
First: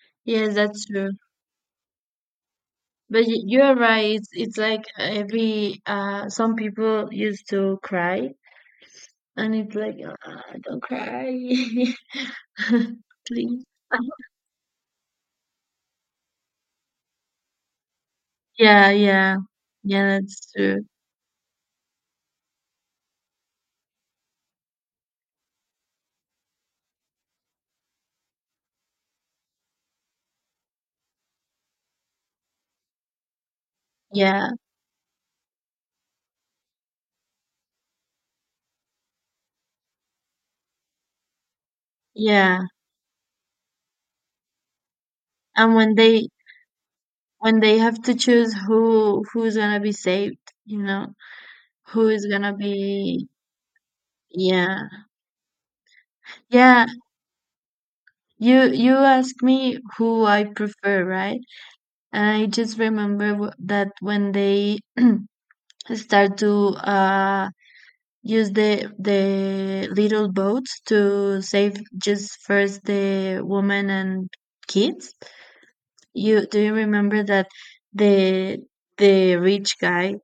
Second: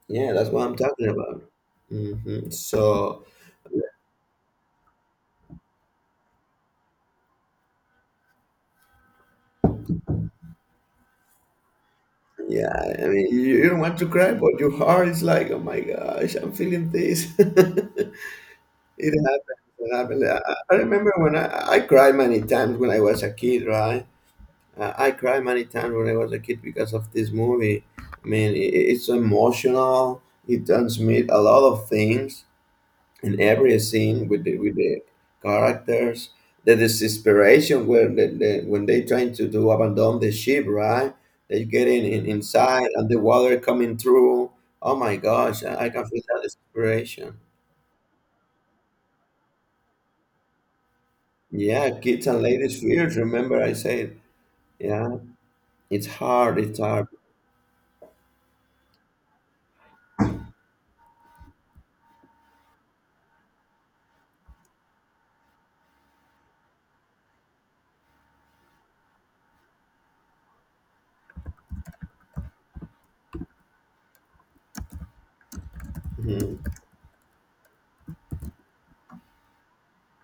A: Yeah, that's
B: Yes,
A: what I'm
B: that's
A: talking
B: true.
A: about. hmm
B: But
A: So.
B: y- you're right. It's it's like every uh some people used to cry and it's like, "Ah, don't cry.
A: Yeah, I mean, you,
B: Please."
A: you don't want to cry, but your heart is like, oh my gosh, I'm feeling this.
B: Yeah,
A: It
B: yeah.
A: happened. It
B: Yeah,
A: happens.
B: that's
A: I, I
B: true.
A: remember when I, I cried many times when I was a kid, right? Uh, I cried many times when I was a kid because of this movie. I mean, it, it's emotional. It transmits a lot of things in every scene with
B: Yeah,
A: the, with the characters. The desperation where the, the, when they trying to do abandon the ship, right? They get in, in
B: yeah.
A: inside and the water coming through. Oh my gosh,
B: And
A: I, I
B: when
A: can feel
B: they
A: that desperation.
B: when they have to choose who who's gonna be saved, you know,
A: Yeah,
B: who is
A: kids and
B: gonna
A: ladies' fears.
B: be
A: Remember, I said,
B: yeah.
A: yeah, it's hard, it's
B: Yeah,
A: hard.
B: you you ask me who I prefer, right? And I just remember w that when they start to uh use the the little boats to save just first the woman and kids. You
A: Mhm.
B: do you remember that the the rich guy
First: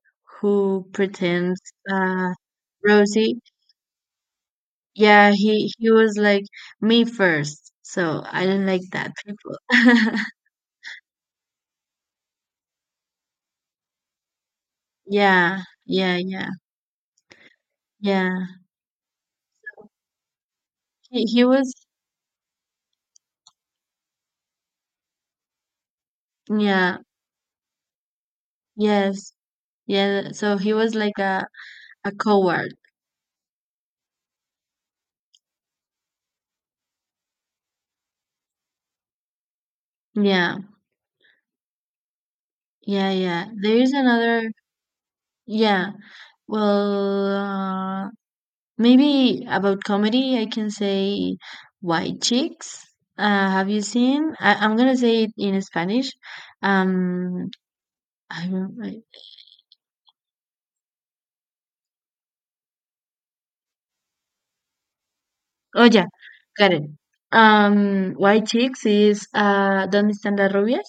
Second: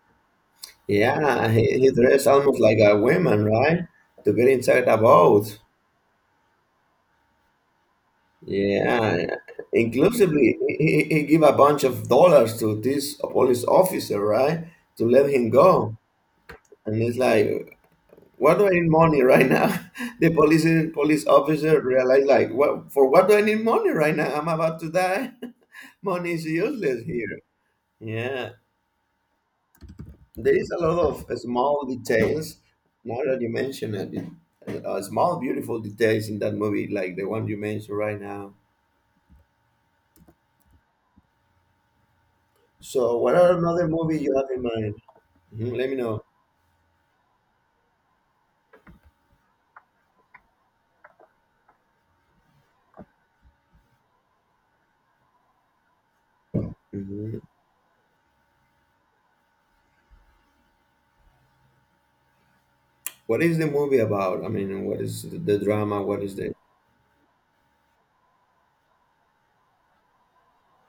B: who
A: Yeah,
B: pretends
A: he, he dressed
B: uh
A: almost like a
B: Rosie?
A: woman, right? To get inside a
B: Yeah,
A: boat.
B: he he was like me first. So I didn't like that
A: Yeah,
B: people.
A: inclusively, he, he he give a bunch of dollars to this police officer, right? To let him
B: Yeah,
A: go.
B: yeah, yeah,
A: And it's like,
B: yeah.
A: what do I need money right now? The police
B: He
A: police
B: he was
A: officer realized, like, what for what do I need money right now? I'm about to die. Money is
B: yeah,
A: useless here. Yeah,
B: yes, yeah. So
A: there is
B: he
A: a
B: was
A: lot
B: like
A: of
B: a
A: small
B: a
A: details.
B: coward.
A: Now that you mention it, uh, small beautiful details in that movie, like the one you mentioned right now.
B: Yeah, yeah,
A: So, what
B: yeah.
A: are
B: There
A: another
B: is
A: movie you
B: another.
A: have in mind? Mhm, let
B: Yeah.
A: me know.
B: Well, uh, maybe about comedy, I can say White Chicks. Uh, have you seen? I, I'm gonna say it in Spanish.
A: Mhm.
B: Um, I don't. I-
A: What is the movie about? I mean, what is the, the
B: oh
A: drama?
B: yeah,
A: What is the?
B: got it. Um, White Chicks is uh, ¿Dónde están las rubias?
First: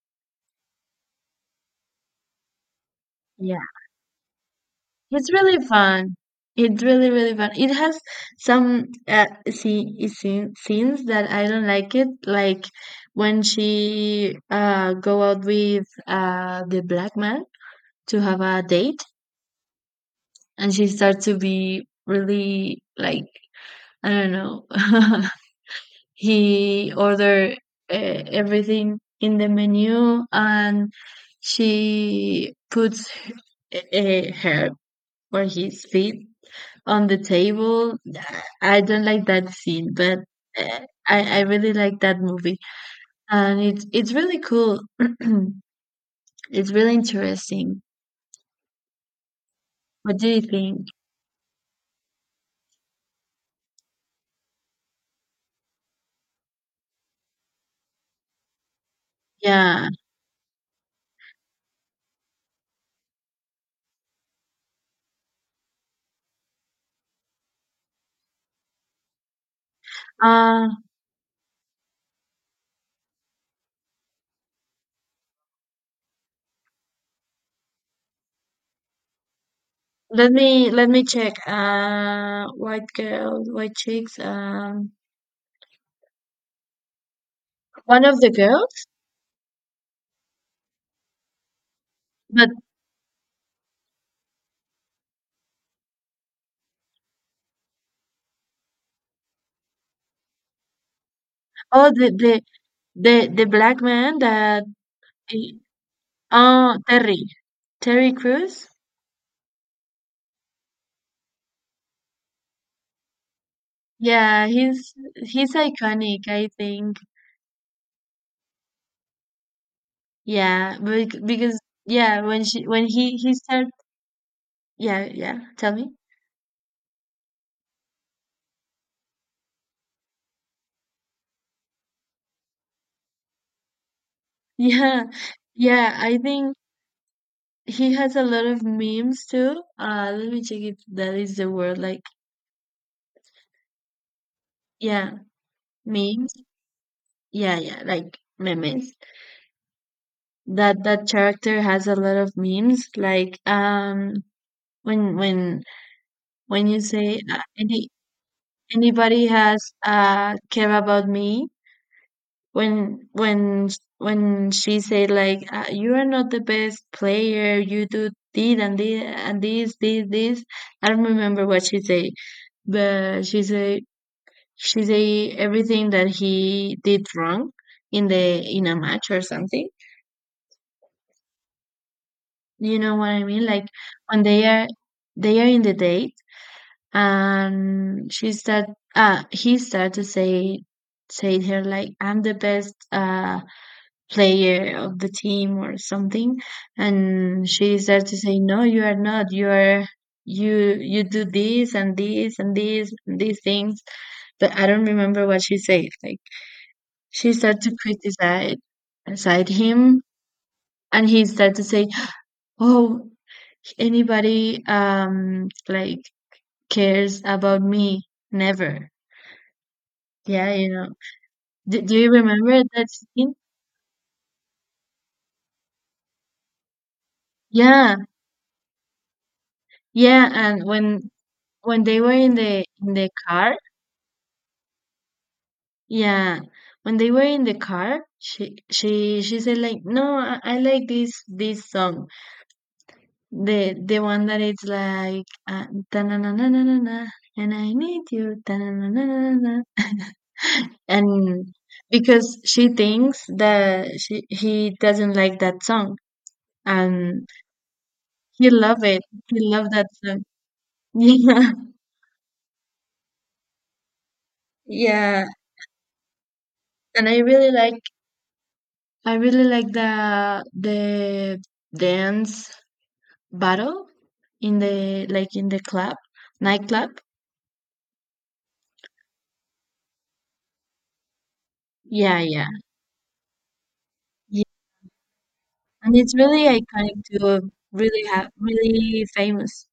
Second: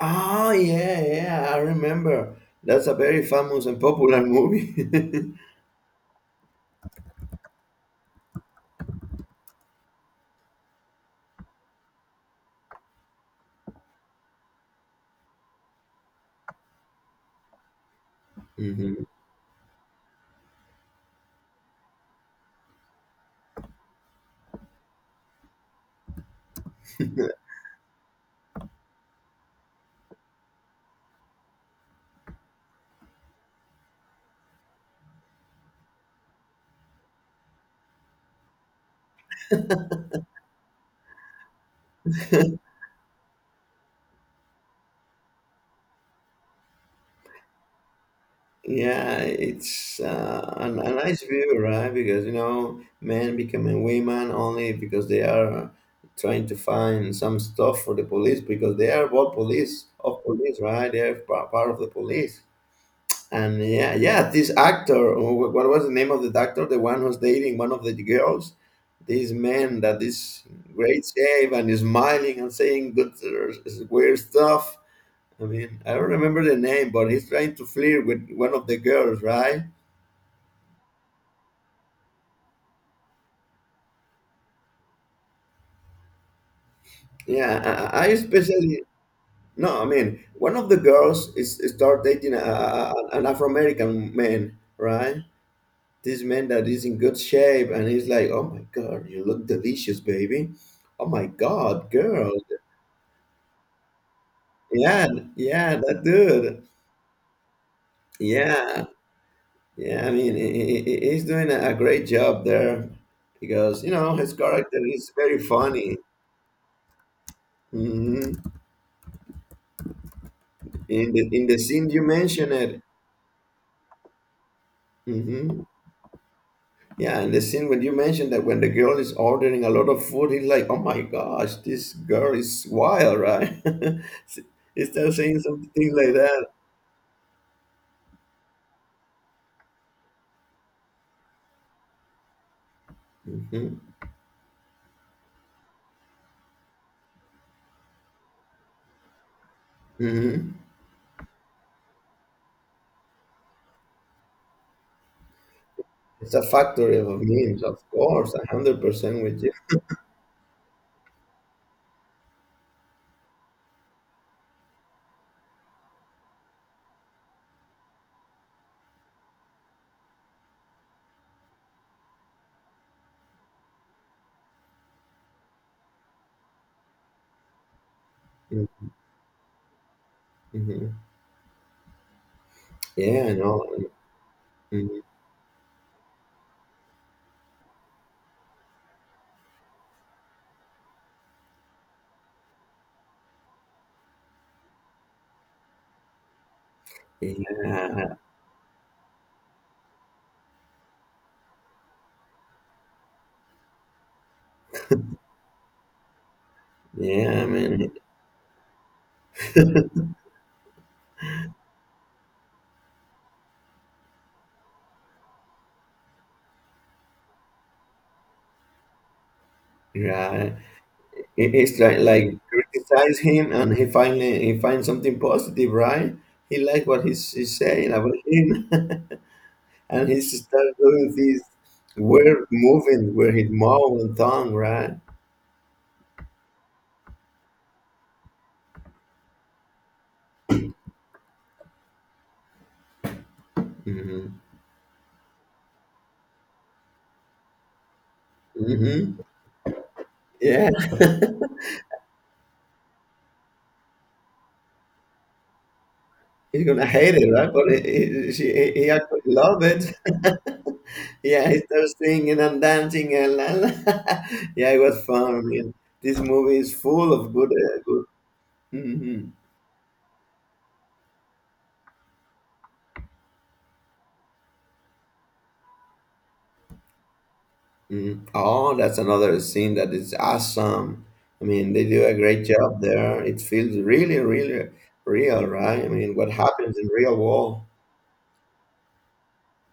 A: Ah, yeah, yeah, I remember. That's a very
B: Yeah,
A: famous and popular movie.
B: it's really fun. It's really really fun. It has some uh, see, scene, scenes that I don't like it, like when she uh go out with uh the black man to have a date
A: Mhm.
B: and she starts to be really like I don't know. He ordered uh, everything in the menu, and she puts uh, her or his feet on the table. I don't like that scene, but uh, I I really like that movie, and it's it's really cool. It's really interesting.
A: Yeah, it's
B: What do you
A: uh, an,
B: think?
A: a nice view, right? Because you know, men becoming women only because they are trying to find some stuff for the police because they are both police
B: Yeah.
A: of police, right? They are pa- part of the police. And yeah, yeah, this actor, wh- what was the name of the doctor? The one who's dating one of the girls. This man that is
B: Uh,
A: great shape and is smiling and saying good uh, weird stuff. I mean, I don't remember the name, but he's trying to flirt with one of the girls, right?
B: let me let me check. Uh, white girls, white chicks. Um,
A: Yeah, I,
B: one
A: I I
B: of the
A: especially
B: girls,
A: no. I mean, one of the girls is is start dating a,
B: but
A: a, a- an Afro American man, right? This man that is in good shape, and he's like, "Oh my God, you look delicious, baby! Oh my God,
B: oh, the
A: girl!"
B: the the, the black man that
A: Yeah,
B: he-
A: yeah, that dude.
B: oh Terry, Terry Crews.
A: Yeah, yeah. I mean, he, he- he's doing a a great job there because you know his
B: Yeah,
A: character
B: he's
A: is very
B: he's
A: funny.
B: iconic. I think.
A: Mhm.
B: Yeah,
A: In
B: bec-
A: the in
B: because
A: the scene you
B: yeah, when
A: mentioned
B: she
A: it.
B: when he he started. Yeah, yeah.
A: hmm
B: Tell me.
A: Yeah, in the scene when you mentioned that when the girl is ordering a lot of food, he's like, "Oh my gosh, this girl is wild, right?" He
B: Yeah,
A: starts saying something
B: yeah.
A: like
B: I
A: that.
B: think he has a lot of memes too. Uh, let me check if that is the word. Like,
A: Hmm
B: yeah, memes. Yeah, yeah, like memes.
A: hmm
B: That that character has a lot of memes. Like um, when when
A: It's a
B: when you
A: factory of
B: say uh,
A: memes, of
B: any
A: course, a hundred percent
B: anybody
A: with you.
B: has uh care about me. When when when she say like uh, you are not the best player. You do did and did and this this this. I don't remember what she say, but she say she say everything that he did wrong in the in a match or something.
A: Mm-hmm.
B: You know what I
A: Yeah,
B: mean?
A: no,
B: Like when they are
A: mm-hmm.
B: they are in the date and she start uh he start to say say her like I'm the best uh player of the team or something and she start to
A: Yeah,
B: say no you are not you are you you do this and this and this and these things but I don't remember what she said like she
A: yeah,
B: started to
A: man,
B: criticize aside him and he started to say oh anybody um like cares about me never yeah
A: right.
B: you know
A: It- It's
B: do, do
A: like
B: you
A: like
B: remember that
A: criticize
B: scene
A: him, and he finally he finds something positive, right? He likes what he's, he's saying
B: yeah
A: about him, and he
B: yeah and
A: starts
B: when
A: doing these
B: when they were in
A: weird
B: the in the
A: moving where his
B: car
A: mouth and tongue, right?
B: yeah when they were in the car she she she said like no i, I like this this song the the one
A: hmm
B: that it's like uh, na na na na na and I need you na na na
A: hmm
B: na na.
A: Yeah,
B: And because she thinks that she, he doesn't like that song
A: he's gonna hate
B: and
A: it, right? But he, he,
B: he
A: she- he,
B: loved
A: he
B: it
A: actually
B: he
A: love
B: loved that
A: it.
B: song
A: Yeah,
B: yeah
A: he starts singing and dancing and la, la. Yeah, it was
B: yeah
A: fun. I mean, this movie is
B: and
A: full
B: i
A: of
B: really
A: good, uh,
B: like
A: good.
B: I
A: Hmm
B: really like the the dance battle in the like in the club nightclub
A: Mhm. Oh, that's another scene that is awesome. I mean, they do a
B: yeah
A: great
B: yeah
A: job there. It feels really,
B: yeah
A: really real, right? I
B: and it's
A: mean, what
B: really
A: happens in
B: iconic
A: real
B: too
A: world?
B: really ha- really famous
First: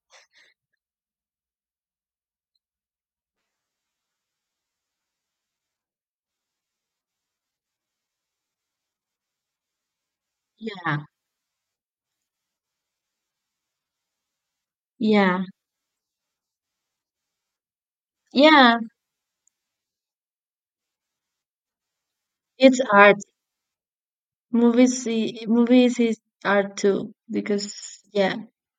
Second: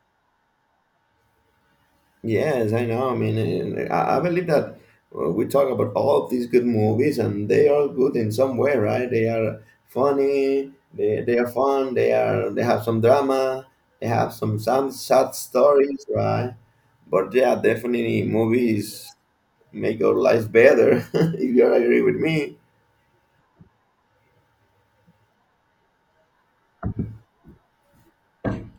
A: Yes, I know. I mean, and I I believe that uh, we talk about all of these good movies, and they are good in some way, right? They are funny.
B: yeah
A: They, they are fun. They are they have some drama. They have some some sad
B: yeah
A: stories, right? But yeah, definitely
B: yeah
A: movies make our lives better. If you agree with me.
B: it's art. Movies, I- movies is are too because yeah,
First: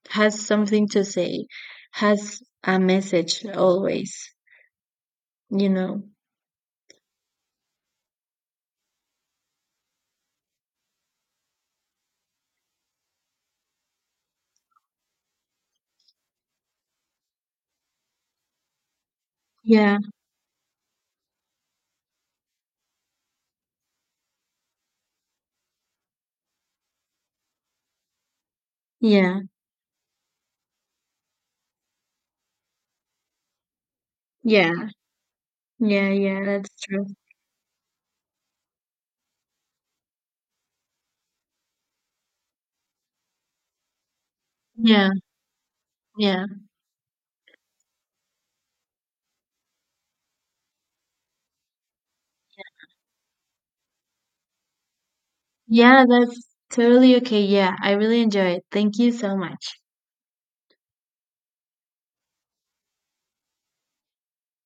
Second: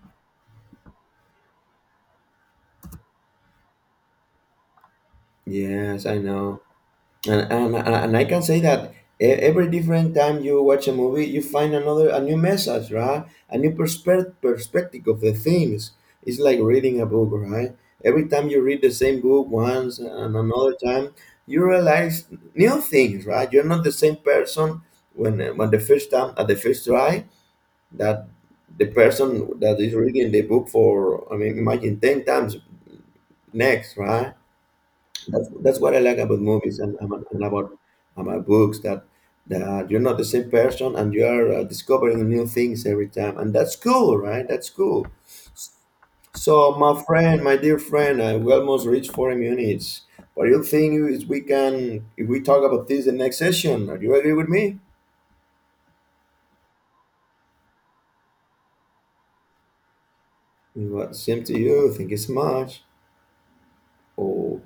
B: has something to say, has a message always. You know.
A: Yes, I know, and and and and I can say that e- every different time you watch a movie, you find another a new message, right? A new perspe- perspective of the things. It's like reading a book, right? Every time you read the same book
B: Yeah,
A: once and another time, you realize new things, right? You're not the same person when when the first time at the first try that the
B: yeah,
A: person that is reading the book for I mean imagine ten times next, right?
B: yeah,
A: That's, that's what I
B: yeah,
A: like about
B: yeah. That's
A: movies and,
B: true.
A: and, and about and my books that that you're not the same person and you are uh, discovering new things every time and that's cool, right? That's cool.
B: Yeah, yeah,
A: So my friend, my dear friend, I we almost reached forty minutes. What do you think is we can if we talk about this in the next session? Do you agree with me?
B: yeah. That's totally okay. Yeah, I really enjoy it. Thank you so much.
A: Well, same to you. Thank you so much. Oh.